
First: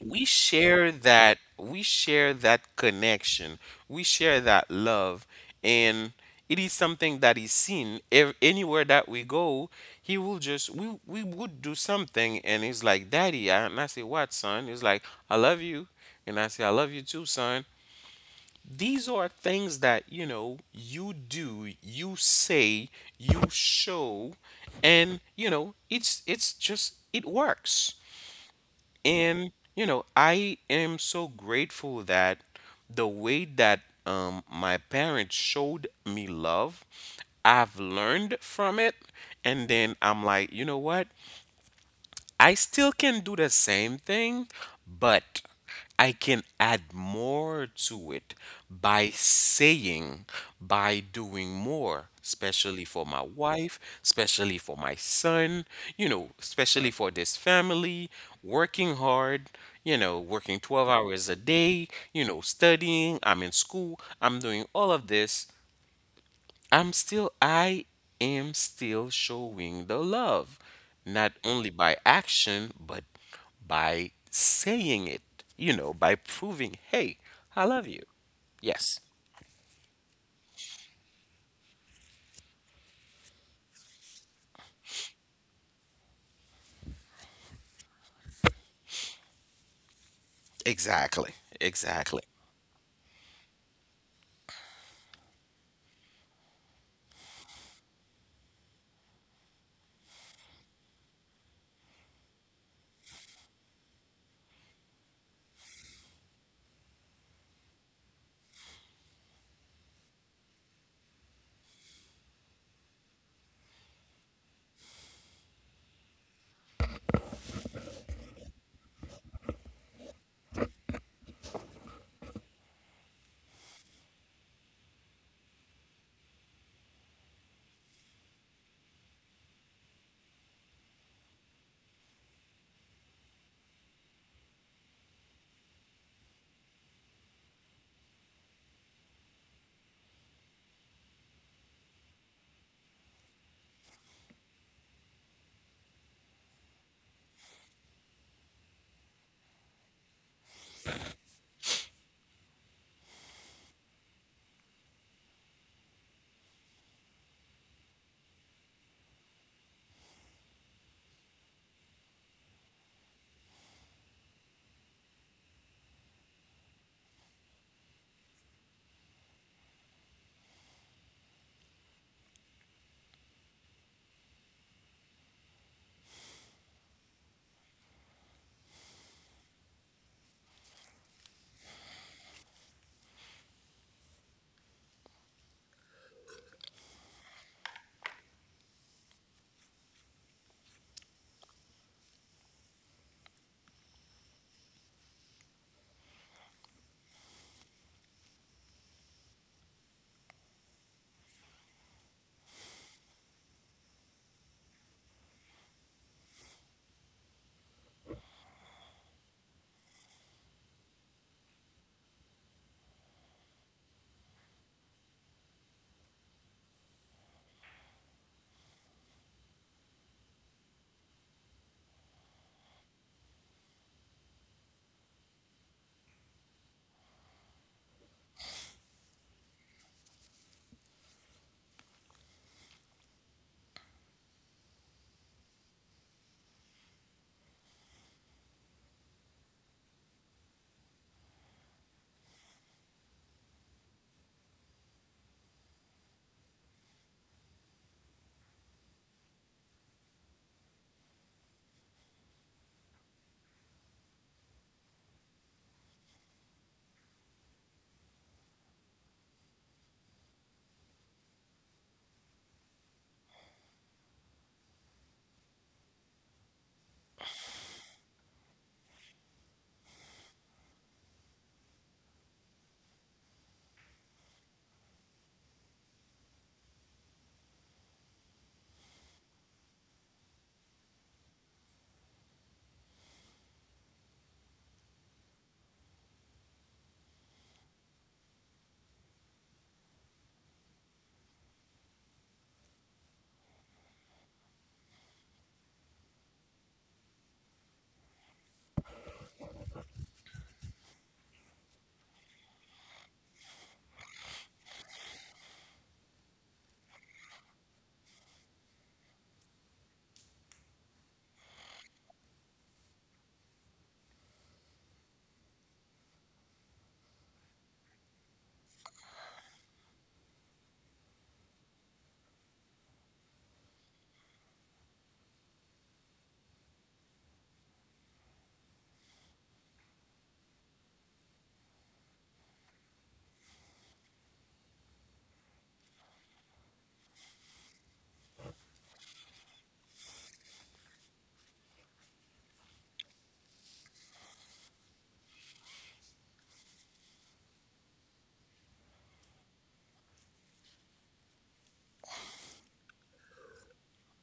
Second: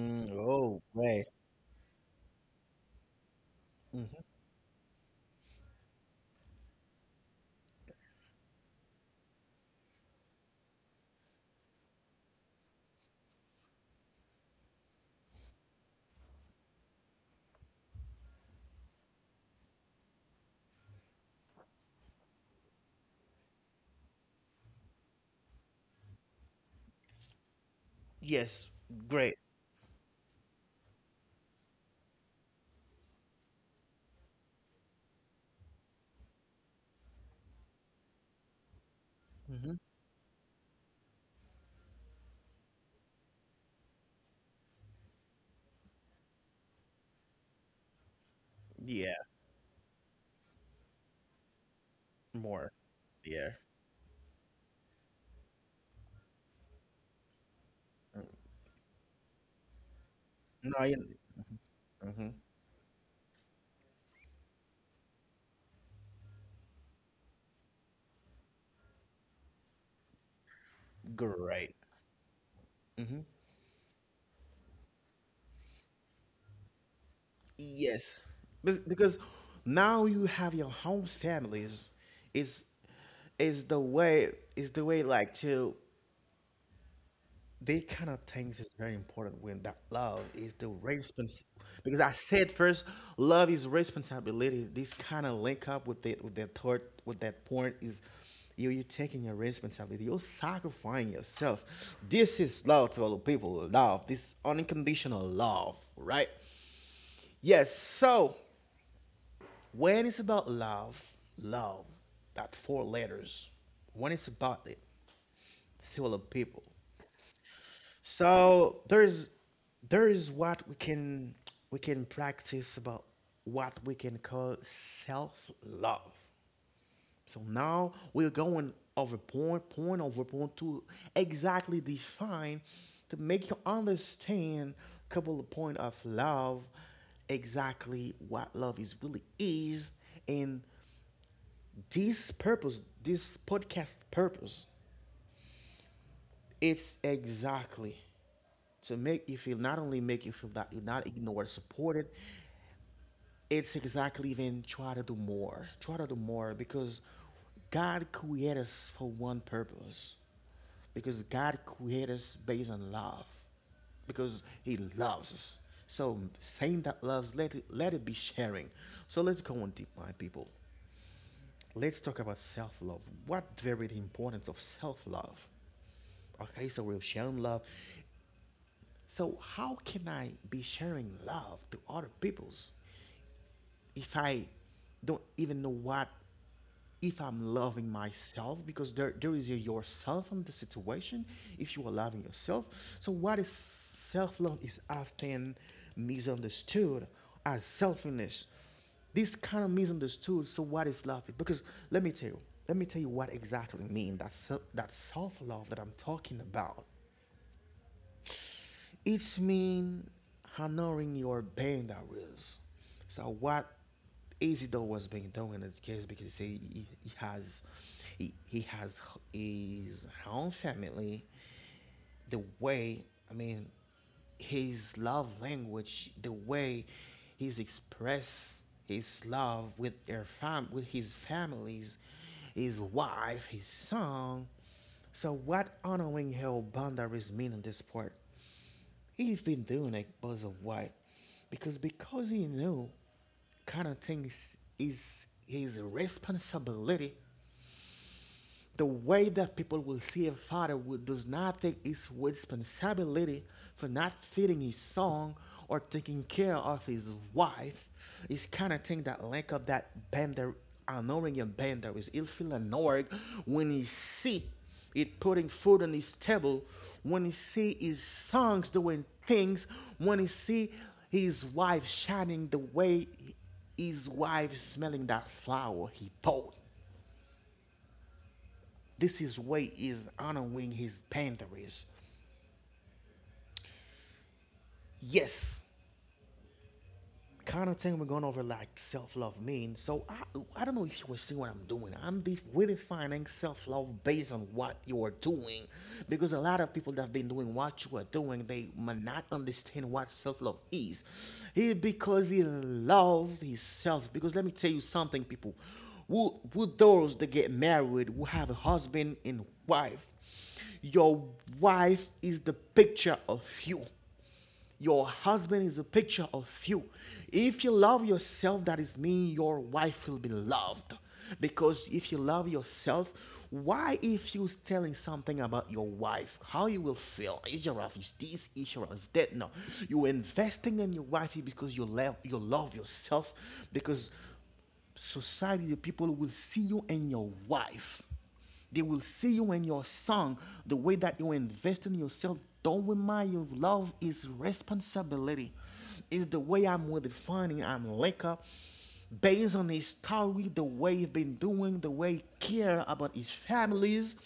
we Oh, share right. that we share that connection, we Hmm. share that love, and it is something that is seen anywhere that we go. He will just we would do something and he's like, daddy, I, and I say, what son? He's like, I love you. And I say, I love you too son. These are things that you know you do, you say, you show, and you know it's just it works. Yes. Great. And you know, I am so grateful that the way that my parents showed me love, I've learned from it. And Mm-hmm. then I'm like, you know what? I still can do the same thing, but I can add more to it by Yeah. saying, by doing more, More. especially for my Yeah. wife, especially for my son, you know, especially for this family, Mm. working hard, you know, working No, 12 you. hours a day, you Hmm. know, studying, I'm in school, I'm doing all of this. I am still showing the love, not only Great. by action, but Hmm. by saying it, you know, by proving, hey, I love you. Yes. Yes, Because now you have your home's families. Is is the way is the way like to they kind of things is very important when that love is the exactly, response because I exactly. said first love is responsibility. This kind of link up with the with that thought with that point is you taking your responsibility. You're sacrificing yourself. This is love to all the people. Love. This unconditional love, right? Yes. So when it's about love, love, that four letters. When it's about it, to all the people. So there is what we can practice about what we can call self love. So now we're going over point over point to exactly define to make you understand a couple of point of love exactly what love is really is, and this purpose this podcast purpose, it's exactly to make you feel, not only make you feel that you're not ignored, supported, it's exactly even try to do more. Try to do more because God created us for one purpose. Because God created us based on love. Because He loves us. So same that loves, let it be sharing. So let's go on deep, my people. Let's talk about self love. What very the importance of self love? Okay, so we're sharing love. So how can I be sharing love to other people's if I don't even know what, if I'm loving myself, because there is a yourself in the situation if you are loving yourself. So what is self-love is often misunderstood as selfishness. This kind of misunderstood. So what is love? Because let me tell you, let me tell you what exactly mean that that self-love that I'm talking about. It's mean honoring your pain that was. So what Isidore was being done in this case because he has he has his own family, the way, I mean, his love language, the way he's expressed his love with their fam with his families, his wife, his son. So what honoring her boundaries mean in this part? He's been doing it, Buzz of White, because he knew kind of things is his responsibility, the way that people will see a father who does not take his responsibility for not feeding his son or taking care of his wife is kind of thing that link up that bender annoying, and bender is ill feel annoyed when he see it putting food on his table, when he see his sons doing things, when he see his wife shining, the way his wife smelling that flower he bought, this is way is honoring his Panthers. Yes, kind of thing we're going over like self-love means. So I don't know if you will see what I'm doing. I'm redefining self-love based on what you're doing because a lot of people that have been doing what you are doing, they might not understand what self-love is. It because he loves himself. Because let me tell you something, people who those that get married, who have a husband and wife, your wife is the picture of you, your husband is a picture of you. If you love yourself, that is mean your wife will be loved. Because if you love yourself, why if you telling something about your wife, how you will feel? Is your wife is this? Is your wife is that? No, you investing in your wife because you love yourself. Because society, people will see you and your wife. They will see you and your son. The way that you invest in yourself, don't remind you, love is responsibility. It's the way I'm redefining, I'm like up based on his story, the way he's been doing, the way he care about his families.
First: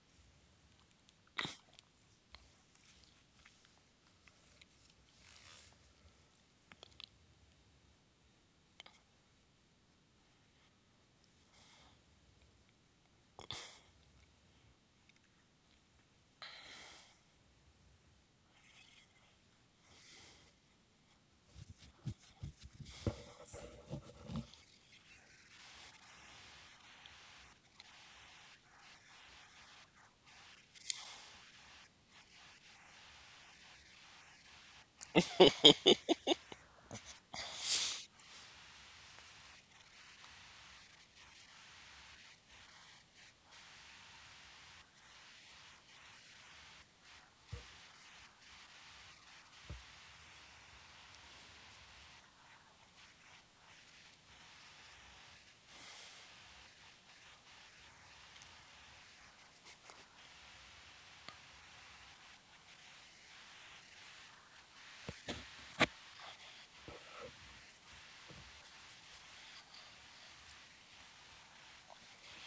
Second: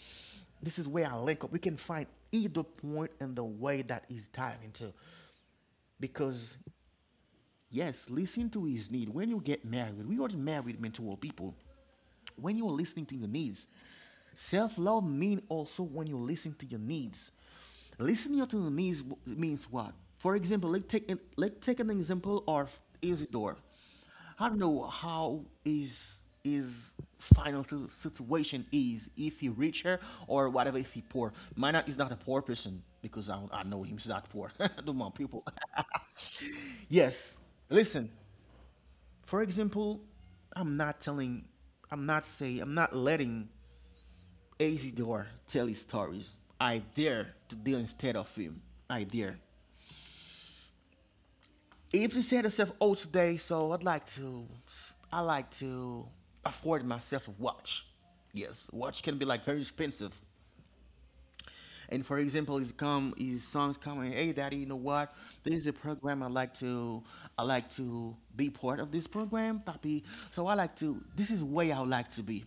This is where I link up. We can find either point in the way that he's diving into. Because yes, listen to his need. When you get married, we are married men to all people. When you're listening to your needs, self-love means also when you listen to your needs. Listening to your needs means what? For example, let's take an example of Isidore. I don't know how is his final situation is, if he rich her or whatever, if he poor. Mine is not a poor person because I know him, he's not poor. [LAUGHS] I don't want people. [LAUGHS] Yes, listen, for example, I'm not telling, I'm not saying, I'm not letting Azidor tell his stories. I dare to deal instead of him. I dare. If he said himself, oh, today, so I'd like to, I like to afford myself a watch. Yes, watch can be like very expensive. And for example, his come his songs coming, hey daddy, you know what? This is a program I like to, I like to be part of this program, papi. So I like to, this is way I would like to be.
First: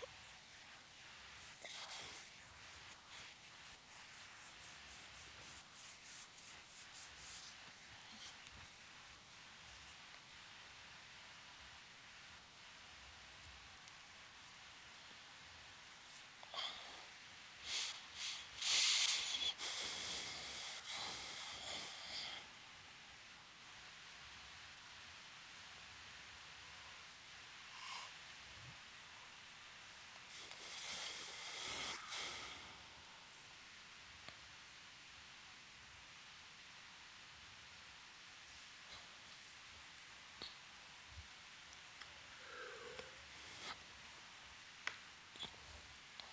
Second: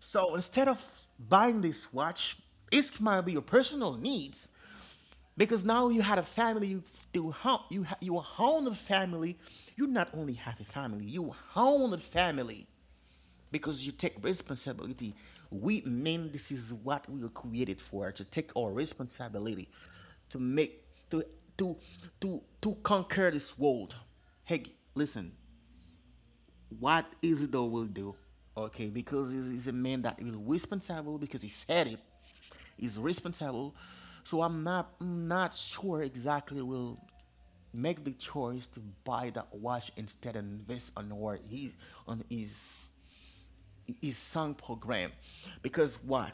So instead of buying this watch, it might be your personal needs because now you had a family. You do ho- you ha- you own a family. You not only have a family, you own a family because you take responsibility. We men, this is what we were created for, to take our responsibility, to make to to to conquer this world. Hey, listen, what Isidore will do, okay? Because he's a man that will responsible because he said it. He's responsible, so I'm not sure exactly will make the choice to buy that watch instead and invest on where he on his is sung program because what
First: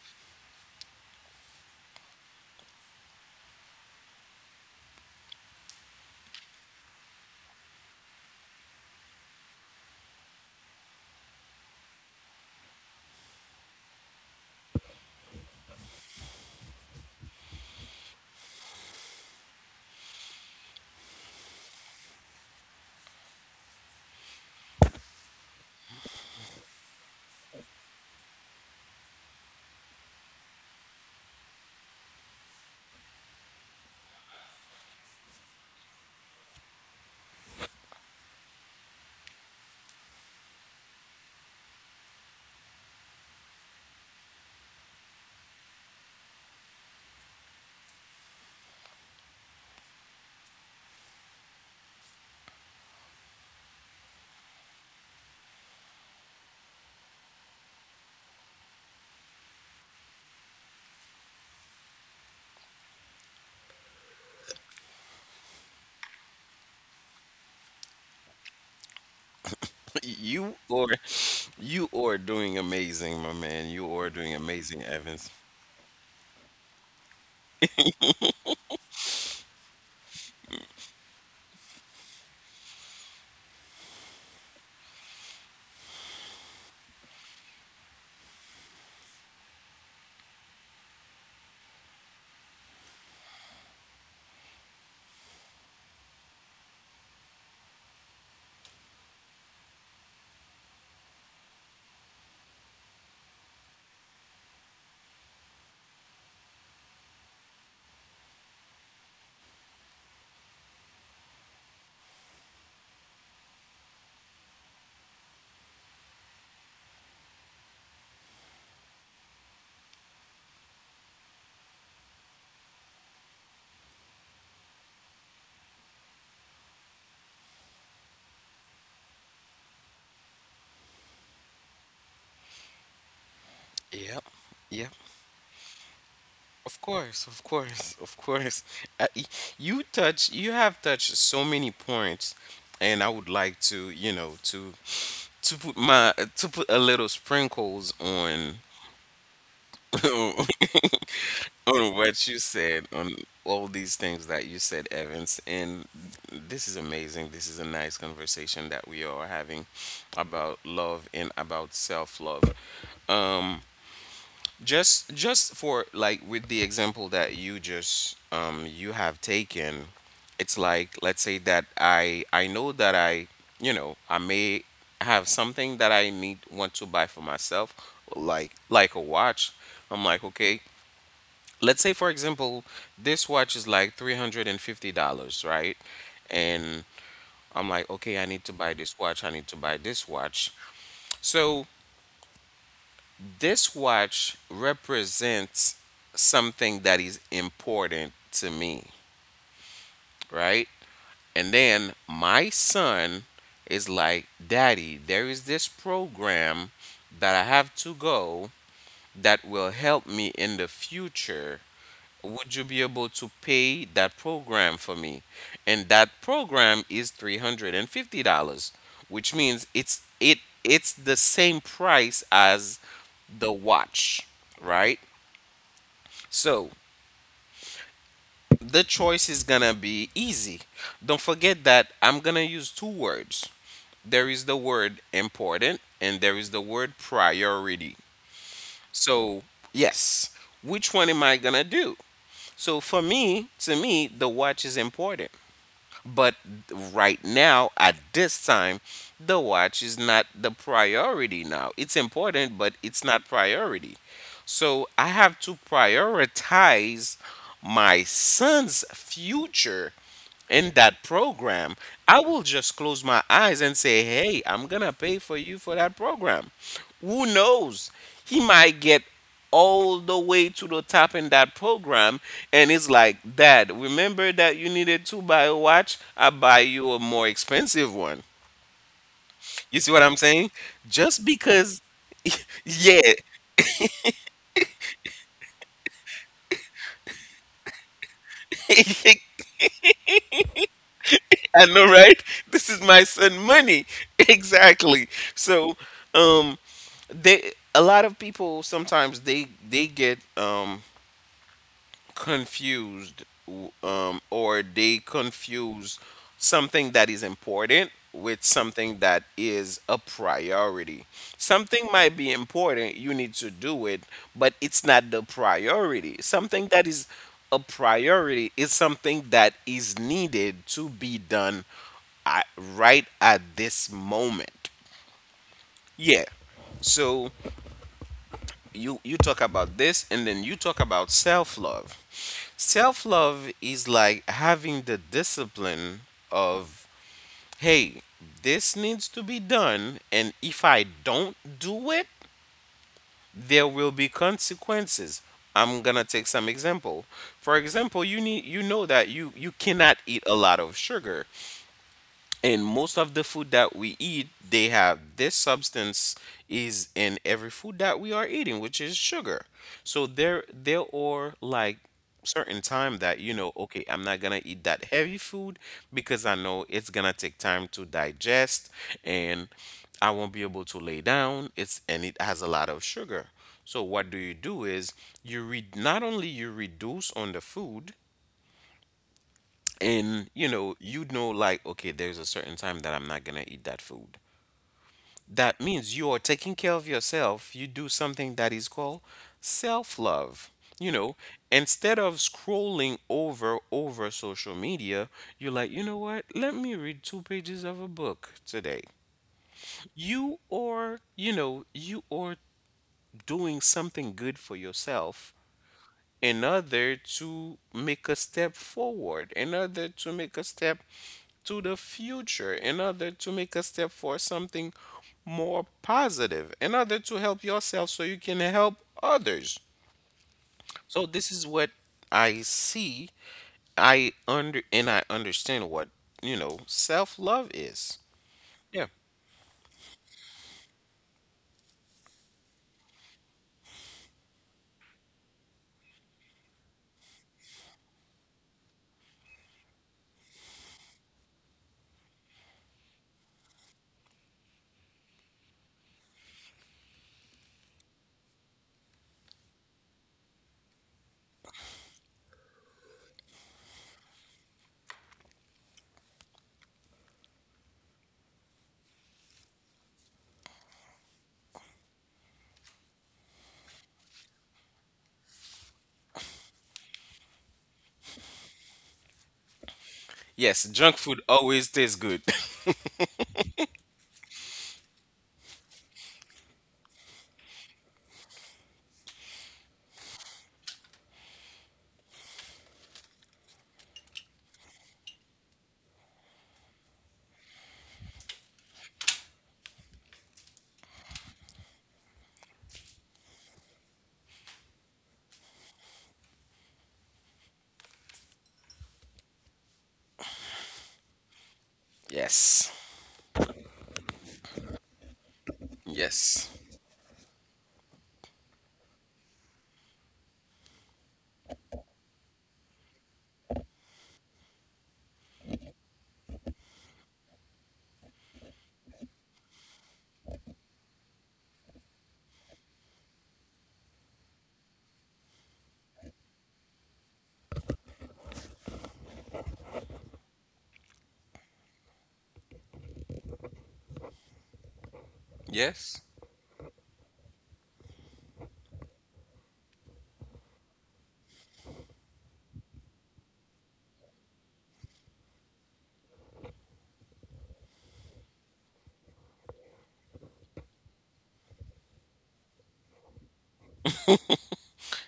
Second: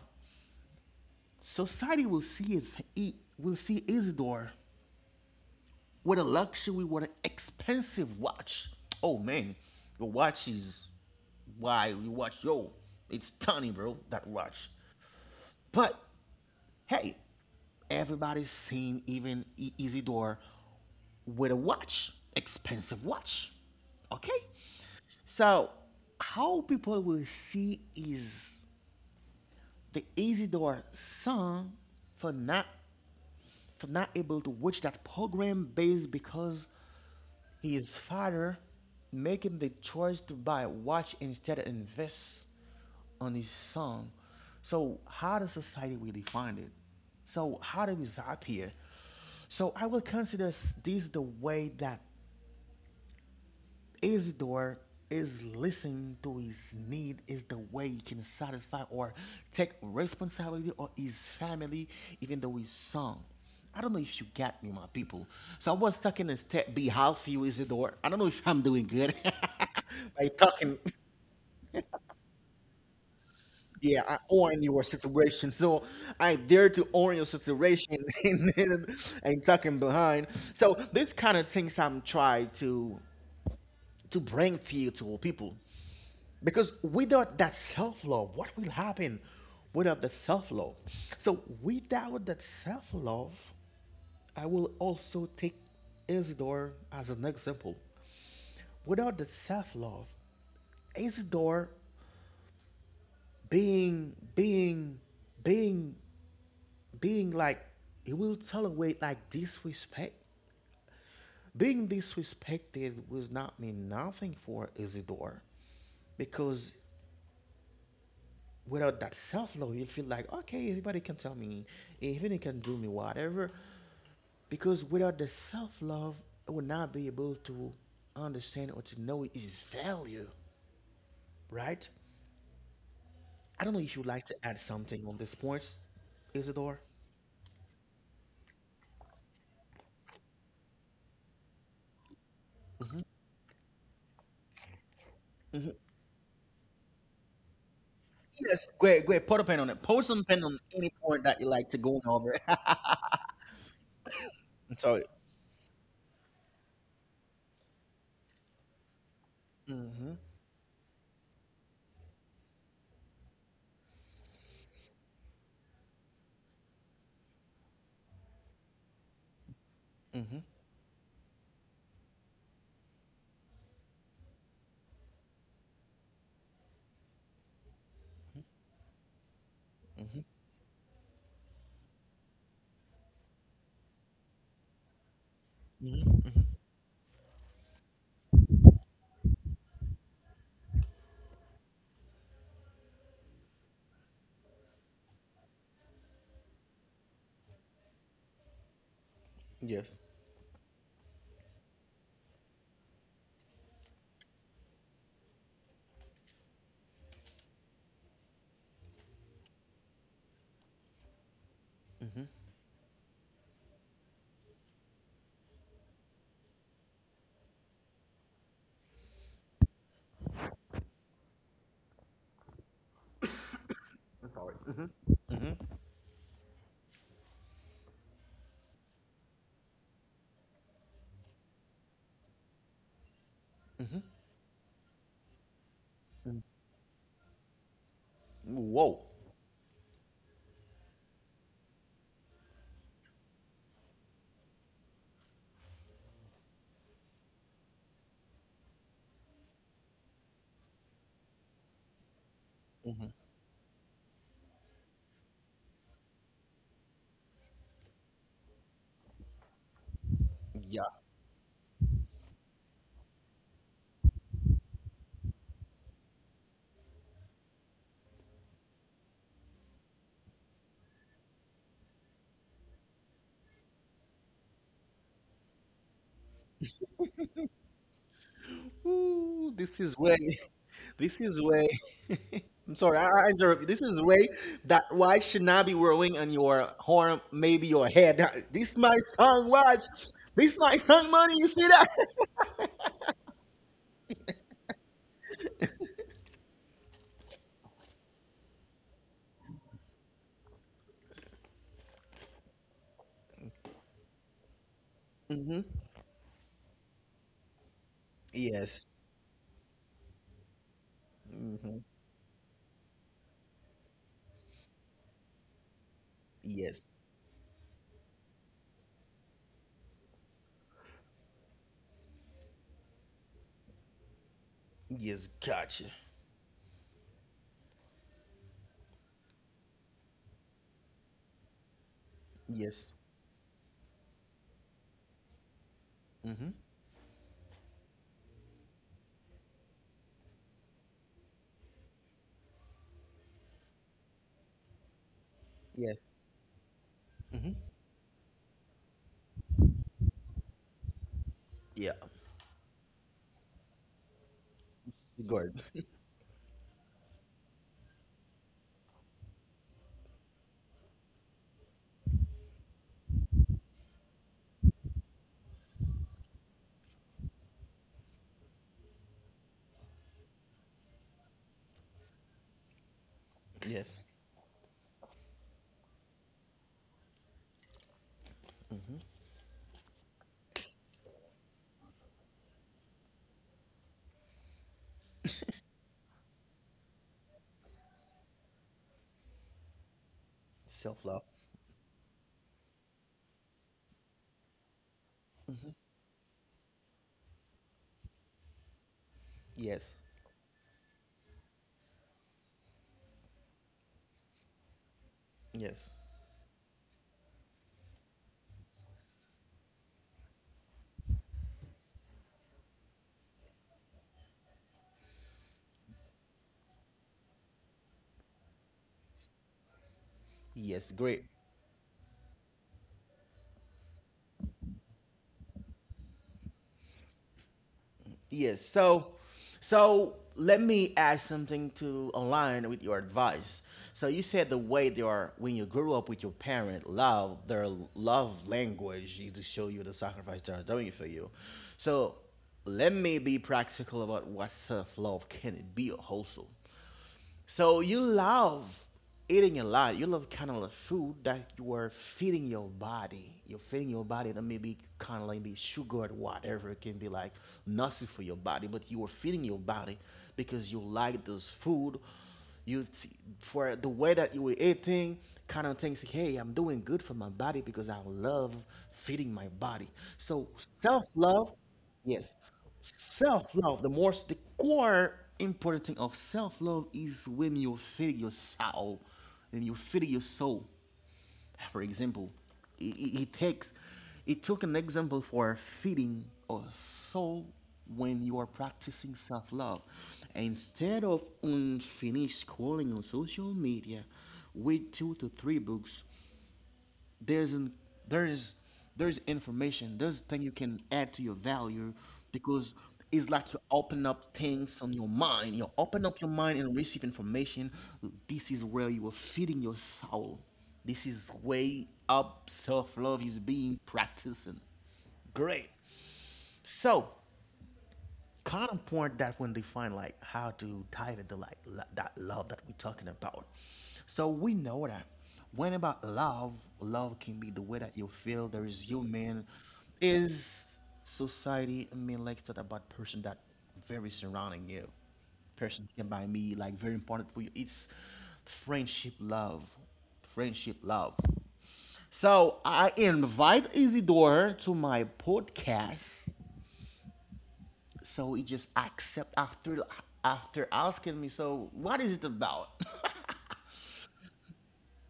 society will see it, it will see Isidore with a luxury, with an expensive watch. Oh man, your watch is, why you watch, yo, it's tiny bro, that watch. But hey, everybody's seen, even Isidore with a watch, expensive watch, okay. So how people will see is the Isidore son for not for not able to watch that program based because his father making the choice to buy a watch instead of invest on his son. So how does society really find it? So how do we stop here? So I will consider this the way that Isidore is listening to his need is the way he can satisfy or take responsibility of his family, even though he's son. I don't know if you got me, my people. So I was talking a step behalf you, Isidore. I don't know if I'm doing good [LAUGHS] [LAUGHS] by You talking. are, you are doing amazing, my man. You Yeah, are I doing own your amazing, Evans. situation. So I dare to own your situation [LAUGHS] and, and, and talking behind. So this kind of things I'm trying to bring fear to all people. Because without that self love, what will happen without the self love? So, without that self love, I will also take Isidore as an example. Without the self love, Isidore being, being, being, being like, he will tolerate like disrespect. Being disrespected will not mean nothing for Isidore because without that self love, you'll feel like, okay, everybody can tell me, everybody can do me whatever. Because without the self love, I would not be able to understand or to know its value, right? I don't know if you'd Yep, like to add yep. something on this point, Isidore. Of course, [LAUGHS] of course. Uh, y- you touch, you have touched so many points, Mm-hmm. and I would like to, you know, to Mm-hmm. put my to put a little sprinkles on Yes, great, great. Put a pen on it. Put some pen on [LAUGHS] any point that you like to on go what over. you [LAUGHS] said on all these things that you I'm said, sorry. Evans. And this is amazing. This is a nice conversation that we are having Mm-hmm. about love and about self love. Just for like with the example that you just you have taken, Mm-hmm. it's like let's say that I know that I you know, I may have something that I need want to buy for myself, like a watch. I'm Mm-hmm. like, okay, let's say for example, this watch is like $350, right? Mm-hmm. Mm-hmm. And I'm like, okay, I need to buy this watch I need to buy this watch. So this watch represents something that is important to me, Yes. right? And then my son is like, daddy, there is this program that I have to go that will help me in the future. Mm-hmm. Would you be able to pay that program for me? And that program is $350, which means it's the same price as the watch, right? Mm-hmm. So the choice is gonna be easy. Don't forget that I'm gonna use two words. There is the word important and there Mm-hmm. is the word priority. Whoa. So, yes, which one am I gonna do? So, for me, to me, the watch is important. But right now, at this time, the watch is not the priority now. It's important, but it's Mm-hmm. not priority. So, I have to prioritize my son's future in Yeah. that program. I will just close my eyes and say, hey, I'm going to pay for you for that program. Who knows? He might get all the way to the top in that program. And it's like, dad, remember that you needed to buy a watch? I buy you a more expensive one. Ooh, You this see is what way. I'm [LAUGHS] saying? This Just is way. because, [LAUGHS] I'm sorry, I, yeah, I interrupt you. This is way that why should not be rolling on your horn, maybe your head. [LAUGHS] [LAUGHS] This my I song, watch. This my song, money. You see know, that? right? This is my son money. [LAUGHS] Exactly. So, um, they a lot of people sometimes they get confused or they [LAUGHS] Hmm. confuse something that is important with Yes. something that is a priority. Hmm. Something might be important, you need to do it, but it's not the priority. Something Yes. that is a priority is something that is needed to be done at, right at this moment. Yes. Gotcha. Yeah. So you talk about this and then you talk about self-love. Yes. Self-love is like having the discipline Hmm. of, hey, this needs to be done, and if I don't do it, there will be consequences. I'm Yes. gonna take some example. Hmm. For example, you know that you cannot eat a lot of sugar, Yeah. and most of the food that we eat they have this Good. [LAUGHS] substance, is in every food that we are eating, which is sugar. So there are like certain time that you know, okay, I'm not gonna eat that heavy food because I know it's gonna take time to digest, and I won't be able to lay down, it's and it has a lot of sugar. So Yes. what do you do is you read not only you reduce on the food, Hmm. and you know, you know like, okay, there's a certain time that I'm not gonna eat that food. That means you are taking care of yourself, you do something that is called self-love. You Self know, love. instead of scrolling over social media, you're like, you know what, let me read two pages of a book today. Yes. You are, you know, you are doing something good for yourself. Yes. In order to make a step forward, in order to make a step to the future, in order to make a step for something more positive, in order to help yourself so you can help others. Yes. So Great. this is what I see. I understand what, you know, self-love is. Yes. Yeah. So, so let me add something to align with your advice. So you said the way they are, when you grew up with your parent, love their love language is to show you the sacrifice they are doing for you. So let me be practical about what self love can be also. So you love eating a lot. You love kind of the food that you are feeding your body. You're feeding your body that maybe kind of like be sugar or whatever. It can be like nothing for your body, but you are feeding your body because you like this food. You t- for the way that you were eating, kind of thinks, hey, I'm doing good for my body because I love feeding my body. So Yes, junk self food love. always tastes good. Yes. [LAUGHS] Self love, the most, the core important thing of self love is when you feed your soul, when you feed your soul. For example, it, it, it takes, it took an example for feeding a soul when you are practicing self love. Instead of unfinished scrolling on social media, read two to three books. There's an there is there's information. There's thing you can add to your value, Yes. because it's like you open up things on your mind, you open up your Yes. mind and receive information. This is where you are feeding your soul. This is way up self-love is being practiced. Great. So kind of important that when define like how to dive into like that love that we're talking about. So we know that when about love, love can be the way that you feel. There is human, is society. I mean, like talk about person that very surrounding you. Person Yes. can by me like very important for you. It's friendship, love, friendship, love. So I invite Isidore to my podcast, so he just accept after asking me, so what is it about?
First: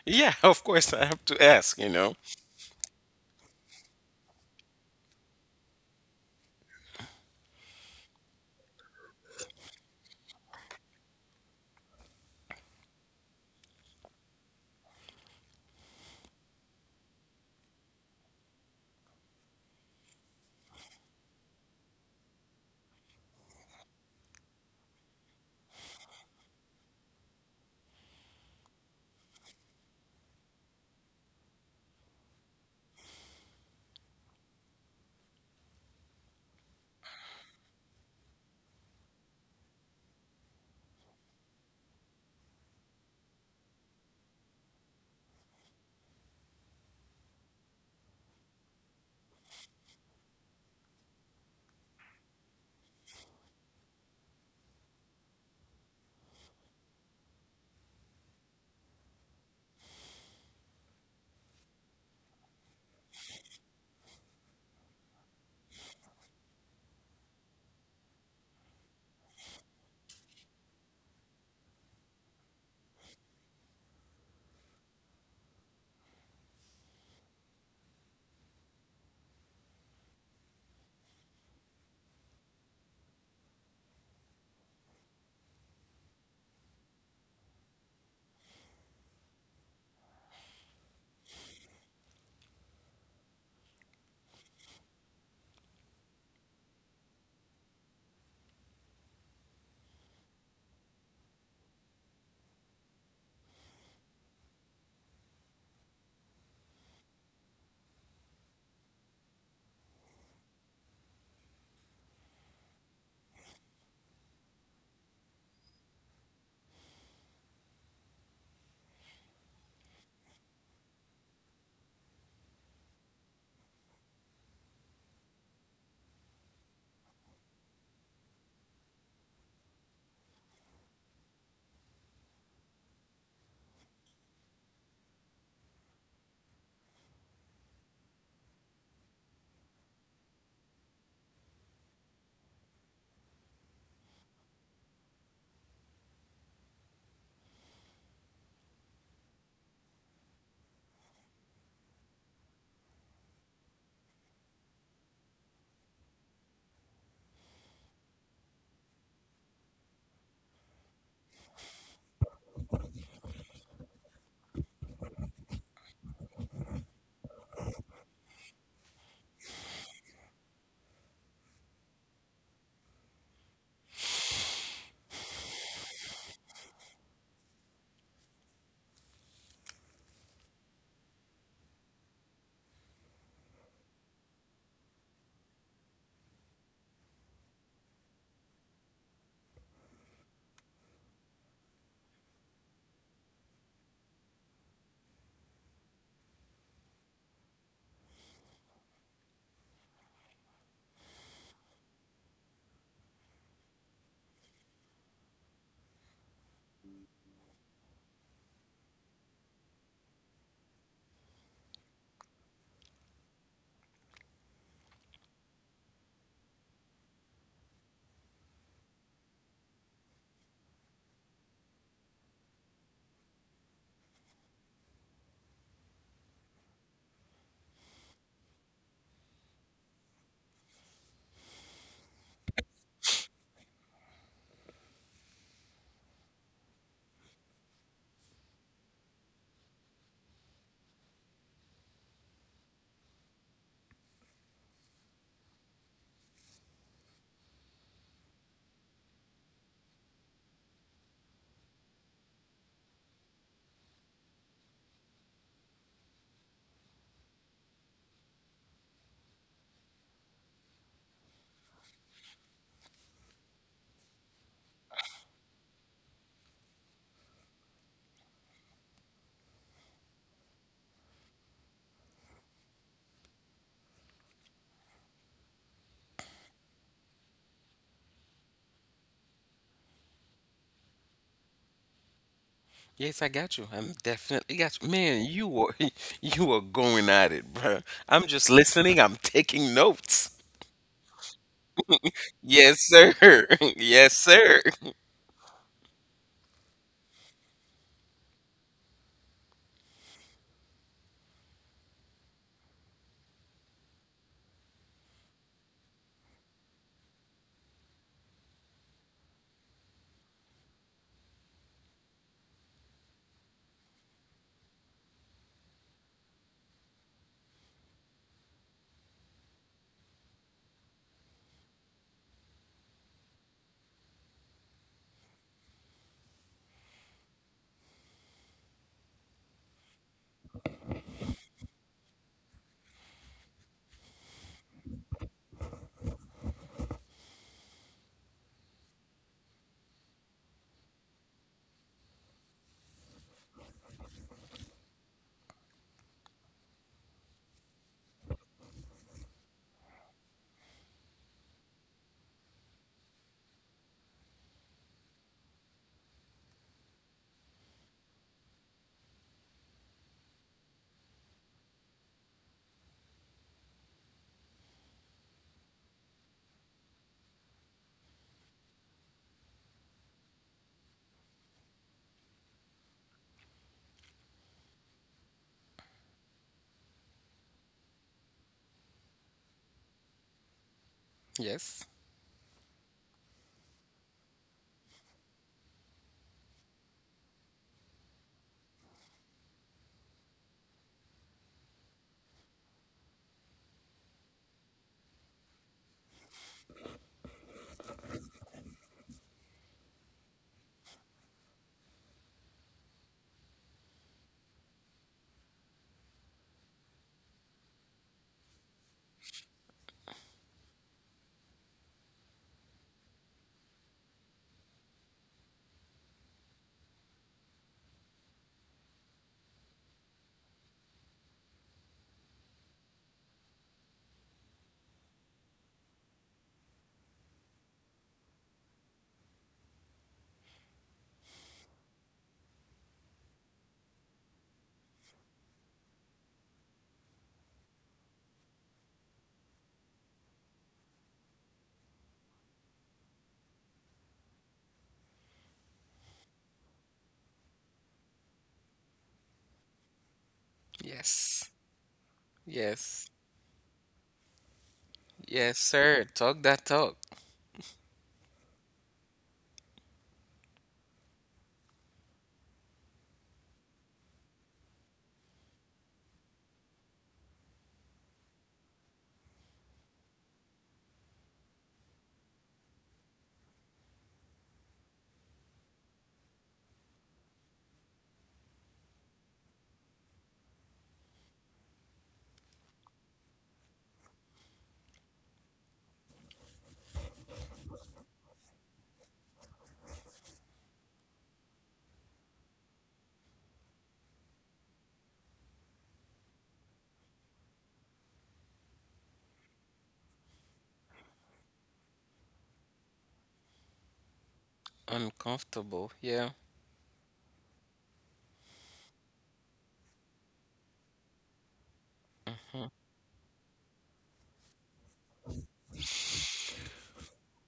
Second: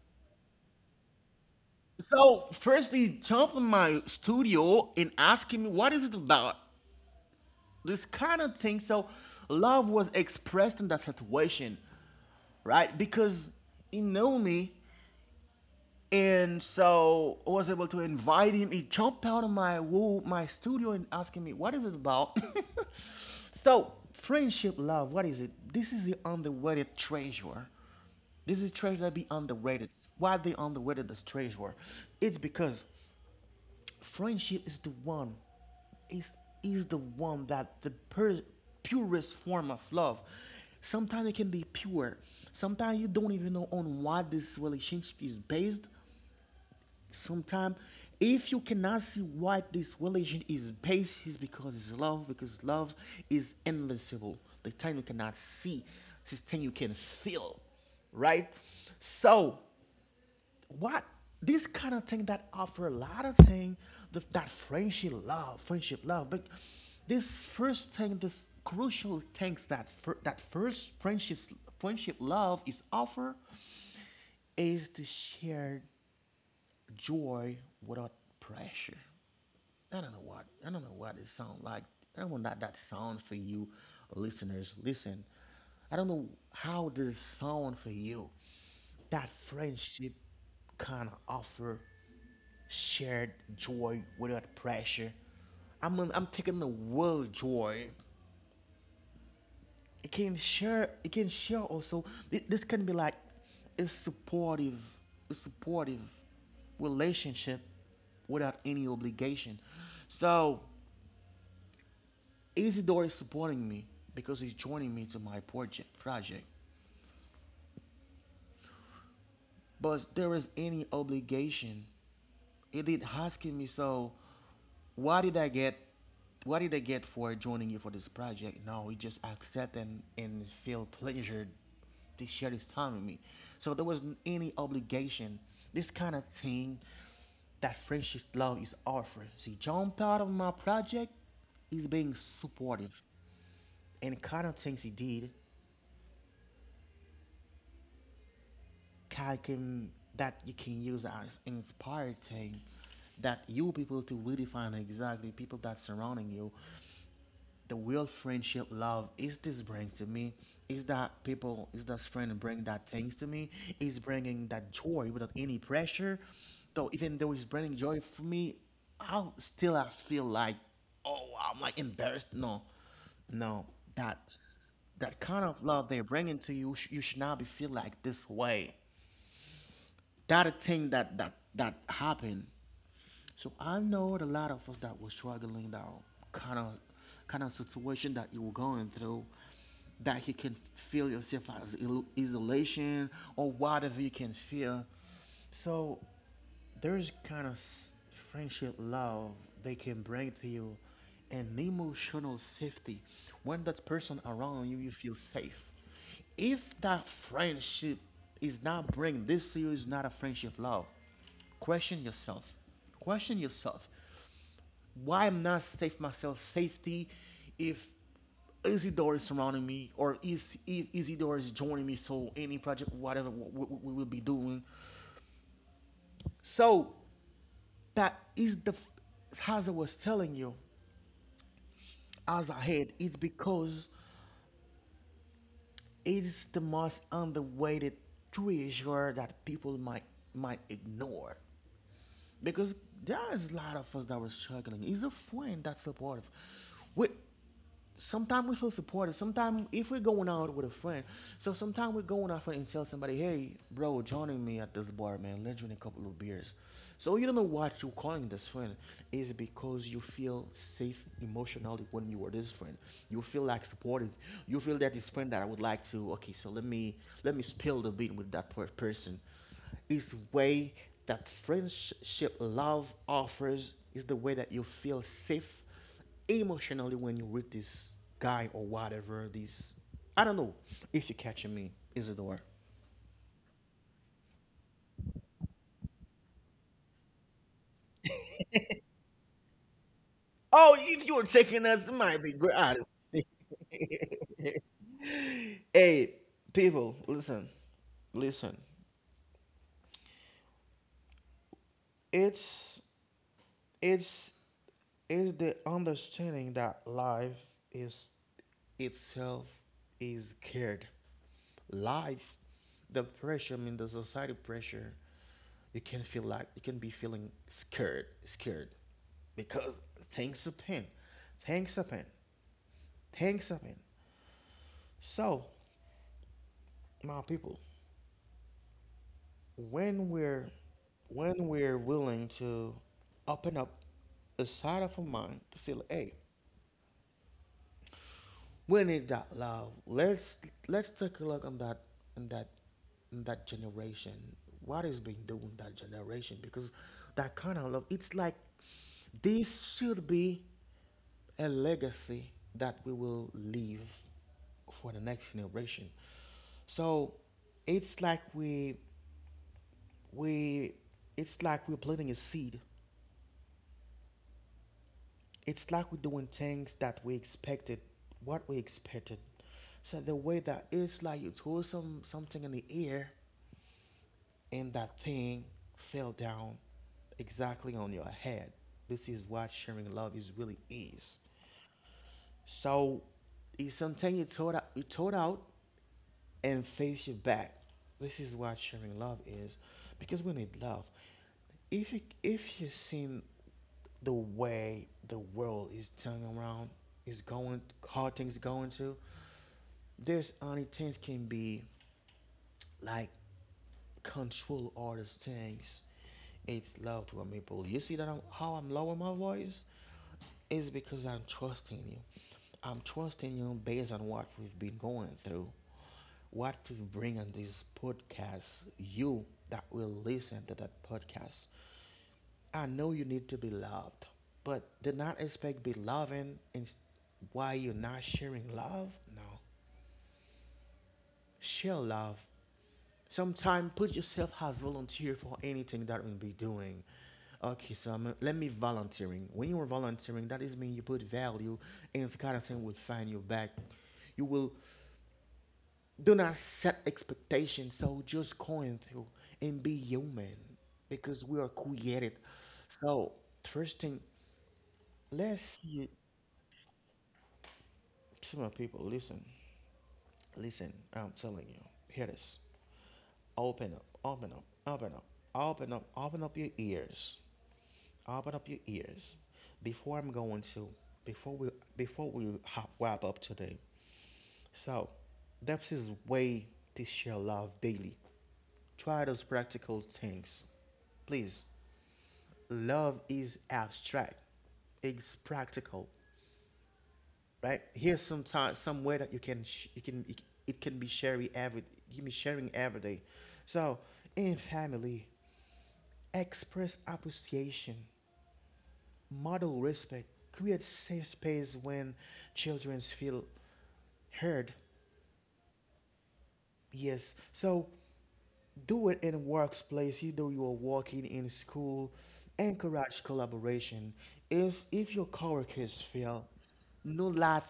Yeah, [LAUGHS] of course I have to ask, you [LAUGHS] know. So first he jumped in my studio and asking me, what is it about? This kind of thing. So love was expressed in that situation, right? Because he knew me. And so I was able to invite him. He jumped out of my my studio and asking me, what is it about? [LAUGHS] So friendship, love, what is it? This is the underrated treasure. This is treasure that be underrated. Why they underrated this treasure? It's because friendship is the one, is is the one that the purest form of love. Sometimes it can be pure. Sometimes you don't even know on what this relationship is based. Sometimes, if you cannot see what this religion is based, is because it's love, because love is invincible. The thing you cannot see, this thing you can feel, right? So, what this kind of thing that offer a lot of thing, that friendship, love, but this first thing, this crucial things that that first friendship, love is offer is the shared joy without pressure. I don't know what it sounds like. I don't know what that sound for you listeners. Listen, I don't know how this sound for you. That friendship kind of offer shared joy without pressure. I'm taking the word joy. It can share also. This can be like a supportive a supportive relationship without any obligation. So Isidore is supporting me because he's joining me to my project, but there is any obligation. It did asking me, so what did I get? What did I get for joining you for this project? No, he just accept, and feel pleasured to share this time with me. So there wasn't any obligation. This kind of thing that friendship love is offering. See, John part of my project is being supportive, and the kind of things he did can, that you can use as inspiring, that you people to redefine exactly people that surrounding you, the real friendship love is this brings to me, is that people, is that friend bring that things to me, is bringing that joy without any pressure, though even though it's bringing joy for me, I'll still, I feel like, oh, I'm like embarrassed, no, no, that that kind of love they're bringing to you, you should not be feel like this way, that thing that happened. So I know a lot of us that were struggling, that kind of kind of situation that you were going through, that you can feel yourself as isolation or whatever you can feel. So there's kind of friendship love they can bring to you, and emotional safety. When that person around you, you feel safe. If that friendship is not bringing this to you, is not a friendship love. Question yourself. Question yourself. Why I'm not safe myself safety if Isidore is surrounding me, or is if Isidore is joining me so any project whatever we will be doing. So that is the, as I was telling you, as I had, it's because it's the most underrated treasure that people might ignore. Because there is a lot of us that were struggling. He's a friend that's supportive. We sometimes we feel supported. Sometimes if we're going out with a friend, so sometimes we're going out friend and tell somebody, hey, bro, joining me at this bar, man. Let's drink a couple of beers. So you don't know what you're calling this friend is because you feel safe emotionally when you are this friend. You feel like supported. You feel that this friend that I would like to. Okay, so let me spill the beat with that person. Is way that friendship love offers is the way that you feel safe emotionally when you're with this guy or whatever. This I don't know if you're catching me. Is it the Yes, I got you. I'm definitely got you. Man, you were [LAUGHS] you are going at it, bro. I'm just listening. I'm taking notes. Oh, if you were taking us, it might be great. Yes, Honest. sir. [LAUGHS] Yes, sir. [LAUGHS] Hey, people, listen, listen. It's It's is the understanding that life is itself is cared. Life, the pressure, I mean the society pressure, you can feel like you can be feeling scared, scared. Because things happen. Things happen. Things happen. So, my people, when we're when we're willing to open up the side of our mind to feel, hey, we need that love. Let's take a look on that on that generation. What is being done with that generation? Because that kind of love, it's like this should be a legacy that we will leave for the next generation. So it's like we we're planting a seed. It's like we're doing things that we expected, what we expected. So the way that it's like you throw something in the air, and that thing fell down exactly on your head. This is what sharing love is really is. Yes. So it's something you throw out, and face your back. This is what sharing love is, because we need love. If you seen the way the world is turning around, is going, how things going to. There's only things can be like control all those things. It's love to people. You see that how I'm lowering my voice? It's because I'm trusting you. I'm trusting you based on what we've been going through. What to bring on this podcast, you that will listen to that podcast. I know you need to be loved, but do not expect be loving and why you're not sharing love. No, share love. Sometime put yourself as volunteer for anything that we'll be doing. Okay, so let me volunteering. When you are volunteering, that is mean you put value, and it's kind of thing will find you back. You will do not set expectations. So just going through and be human because we are Yes. created. Yes. So first thing, let's Yes, see. sir. Talk that talk. To my people, listen, listen. I'm telling you, hear this. Open up, open up, open up, open up, open up your ears. Open up your ears. Before I'm going to, before we, before we wrap up today. So, that's his way to share love daily. Try those practical things. Please, love is abstract. It's practical, right? Here's some time, somewhere that you can, it can be you be sharing every day. So in family, express appreciation, model respect, create safe space when children feel heard. Uncomfortable. Yeah. Yes. So do it in workplace, either you are working in school. Encourage collaboration. Is if your coworkers fail, no laugh,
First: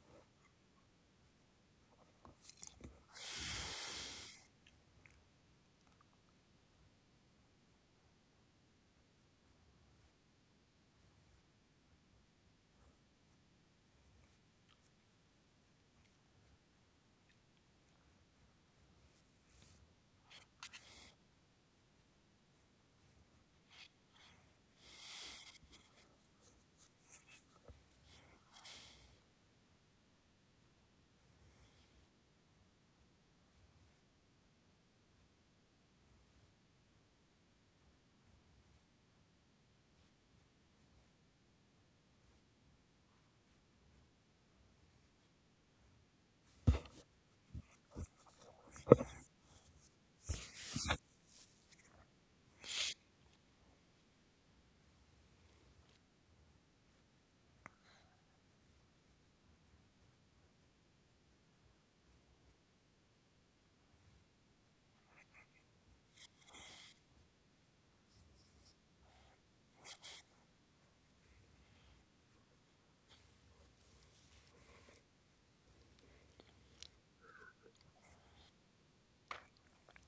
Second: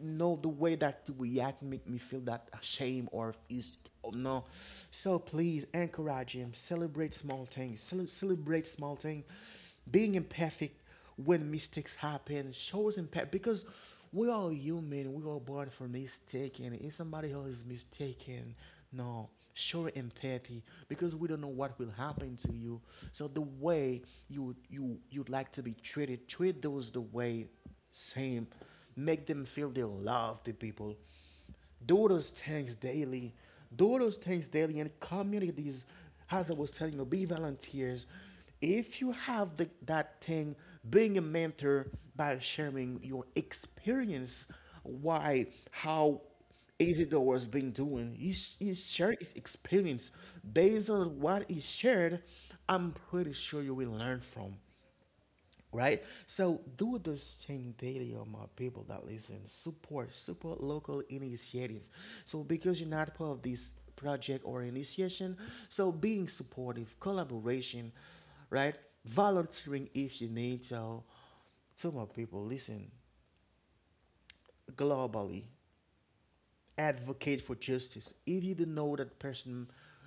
no the way that you react make me feel that shame or is oh, no. So please encourage him. Celebrate small things. Celebrate small things. Being imperfect when mistakes happen, shows impact, because we are human, we are born for mistaken. If somebody else is mistaken, no, show empathy because we don't know what will happen to you. So the way you'd like to be treated, treat those the way same. Make them feel they love the people. Do those things daily. Do those things daily in communities. As I was telling you, be volunteers. If you have that thing, being a mentor by sharing your experience, why, how Isidore was been doing. He shared his experience. Based on what he shared, I'm pretty sure you will learn from, right? So do this thing daily on my people that listen. Support, support local initiative. So because you're not part of this project or initiation, so being supportive, collaboration, right? Volunteering if you need to. To my people, listen globally, advocate for justice. If you don't know that person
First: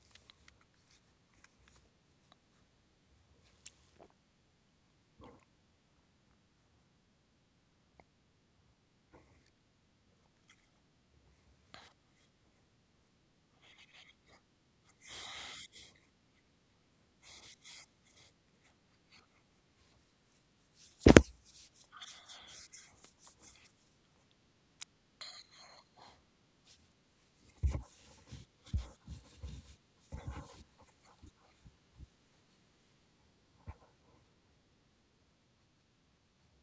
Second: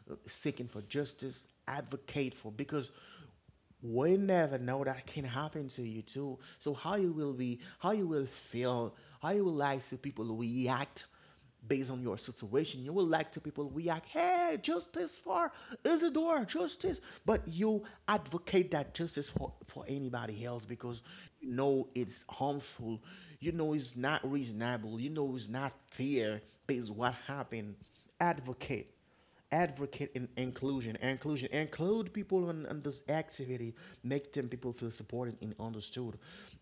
seeking for justice, advocate for because we never know that can happen to you too. So how you will be, how you will feel, how you will like to people react based on your situation. You will like to people react, hey, justice for Isidore, justice. But you advocate that justice for, anybody else because you know it's harmful. You know it's not reasonable. You know it's not fair is what happened. Advocate. Advocate in inclusion. Inclusion. Include people in, this activity. Make them people feel supported and understood.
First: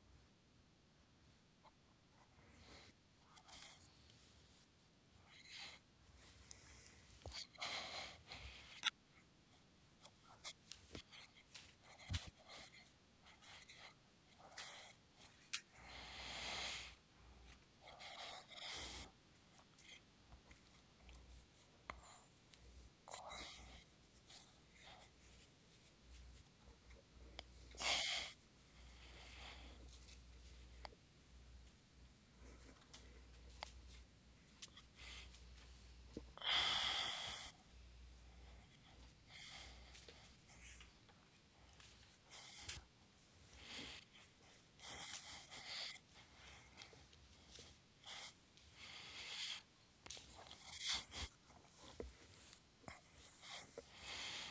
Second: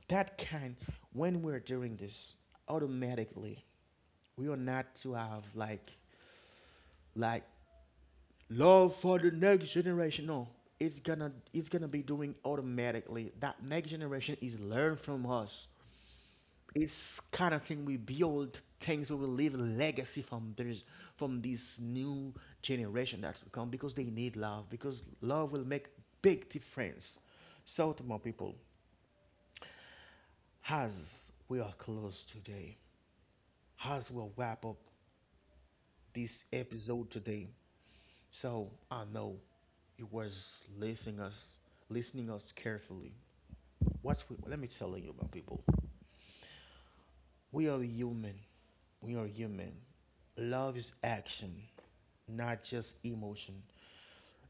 That kind, when we're doing this, automatically, we are not to have like, like love for the next generation. No, it's gonna be doing automatically. That next generation is learn from us, it's kind of thing we build things, we will leave a legacy from this, from this new generation that's to come, because they need love, because love will make big difference. So to my people, as we are close today, as we'll wrap up this episode today, so I know you was listening us, listening us carefully. What's we, let me tell you my people, we are human. We are human. Love is action, not just emotion.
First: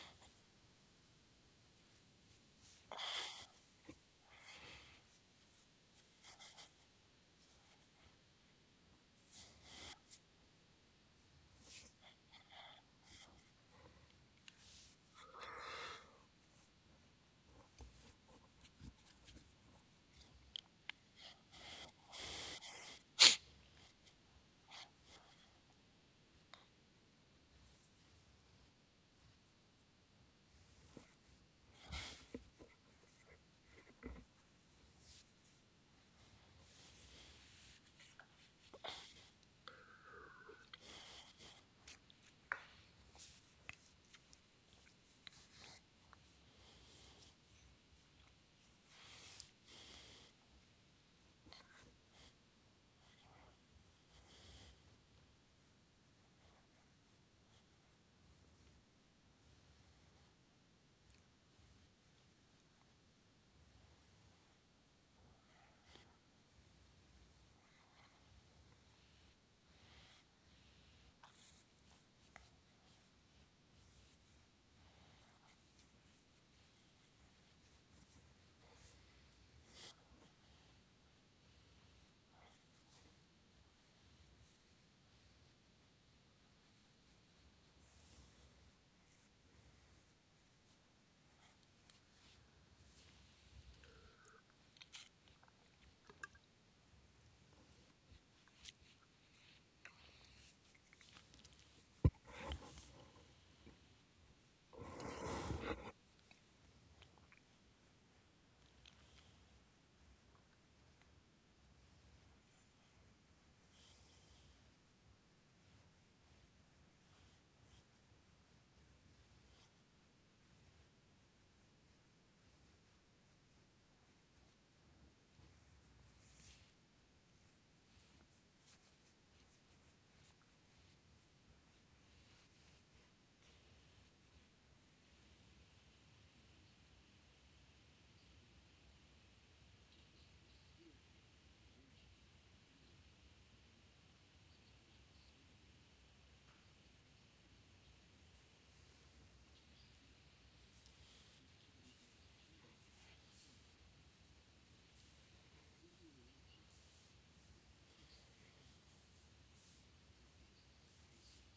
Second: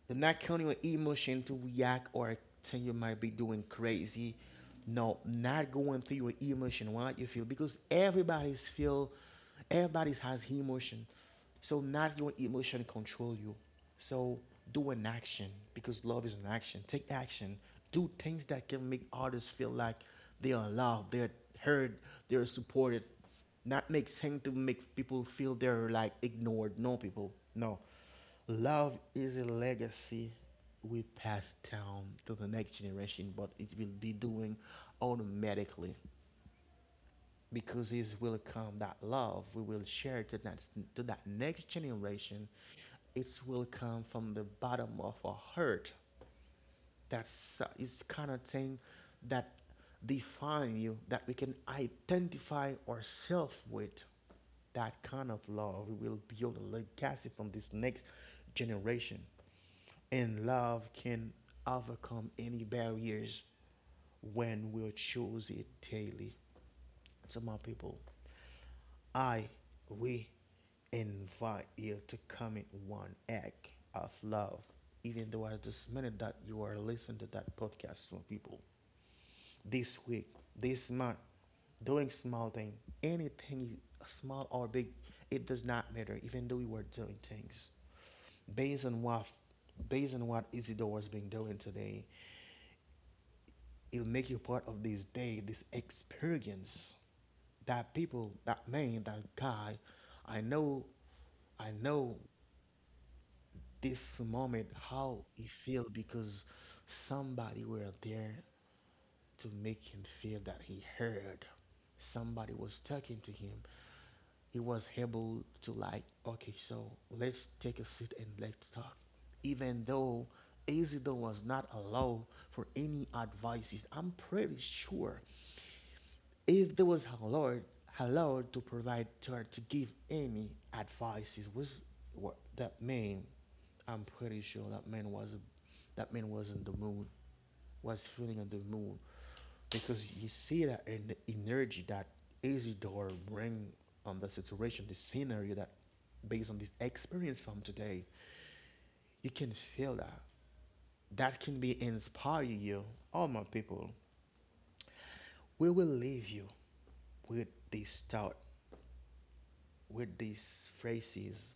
Do not count your emotion to react or think you might be doing crazy. No, not going through your emotion, what you feel, because everybody's feel, everybody's has emotion. So not your emotion control you. So do an action because love is an action. Take action. Do things that can make others feel like they are loved, they're heard, they're supported. Not make things to make people feel they're like ignored. No people. No. Love is a legacy we pass down to the next generation, but it will be doing automatically, because it will come that love we will share to that, to that next generation. It will come from the bottom of our heart. That's It's kind of thing that define you, that we can identify ourselves with. That kind of love we will build a legacy from this next generation. And love can overcome any barriers when we choose it daily. To my people, I, we invite you to commit one act of love, even though at this minute that you are listening to that podcast from people. This week, this month, doing small thing, anything small or big, it does not matter, even though you were doing things. Based on what based on what Isidore has been doing today, it'll make you part of this day, this experience. That people, that man, that guy, I know I know this moment how he feel, because somebody were there to make him feel that he heard, somebody was talking to him, he was able to like okay, so let's take a seat and let's talk. Even though Isidore was not allowed for any advices, I'm pretty sure if there was allowed, allowed to provide her to give any advices was what that man, I'm pretty sure that man was on the moon, was feeling on the moon, because you see that in the energy that Isidore bring on the situation, the scenario, that based on this experience from today, you can feel that. That can be inspire you. All my people, we will leave you with this thought, with these phrases.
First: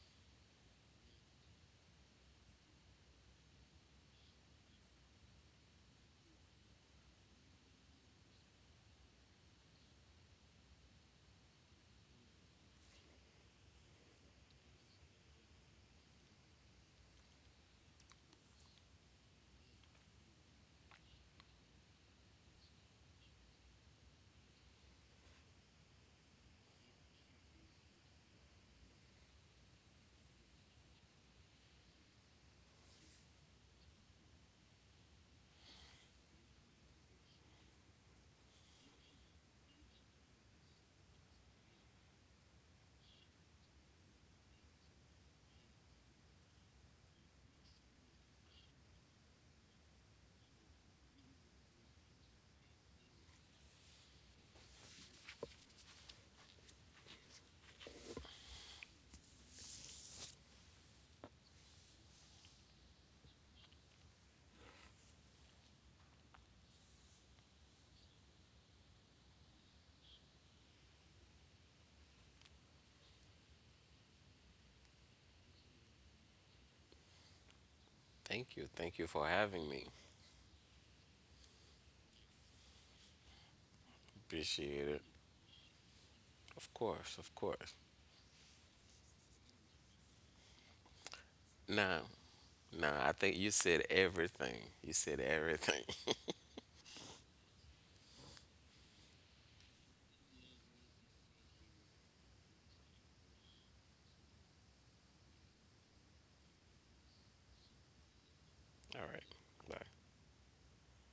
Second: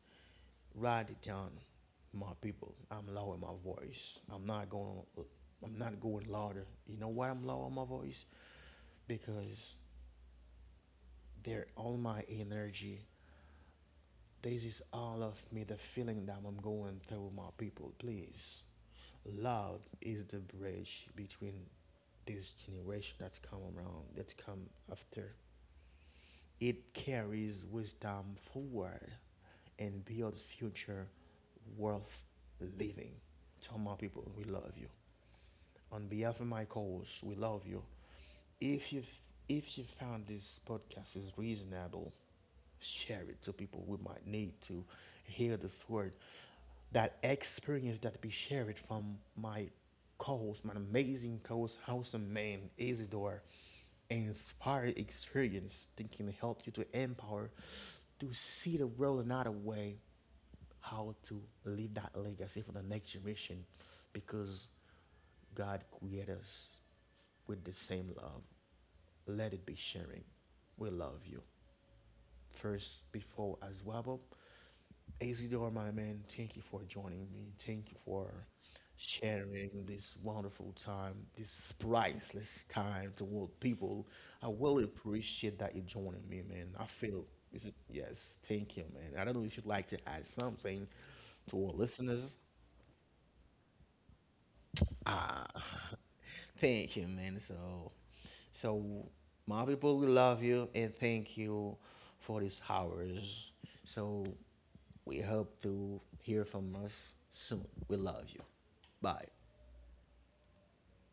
Write it down, my people. I'm lowering my voice. I'm not going. I'm not going louder. You know why I'm lowering my voice? Because they're all my energy. This is all of me, the feeling that I'm going through, my people. Please, love is the bridge between this generation that's come around, that's come after. It carries wisdom forward and builds future worth living. Tell my people, we love you. On behalf of my co-host, we love you. If you if you found this podcast is reasonable, share it to people who might need to hear this word. That experience that be shared from my co-host, my amazing co-host, awesome man, Isidore, inspired experience thinking help you to empower, to see the world another way, how to leave that legacy for the next generation, because God created us with the same love. Let it be sharing. We love you. First, before as well, Isidore, my man, thank you for joining me. Thank you for Thank you. Thank you for having sharing me. this wonderful time, this priceless time to all people. I really Appreciate it. appreciate that you're joining me, man. Of I course. feel Of course. Yes, thank you, man. I don't know if you'd like to add something to our Nah. listeners. Nah. I think you said everything. You said Ah, everything. [LAUGHS] thank you, man. So, my people, we love you and thank you for these hours. So, we hope to hear from us soon. We love you. [LAUGHS] All right. Bye. Bye.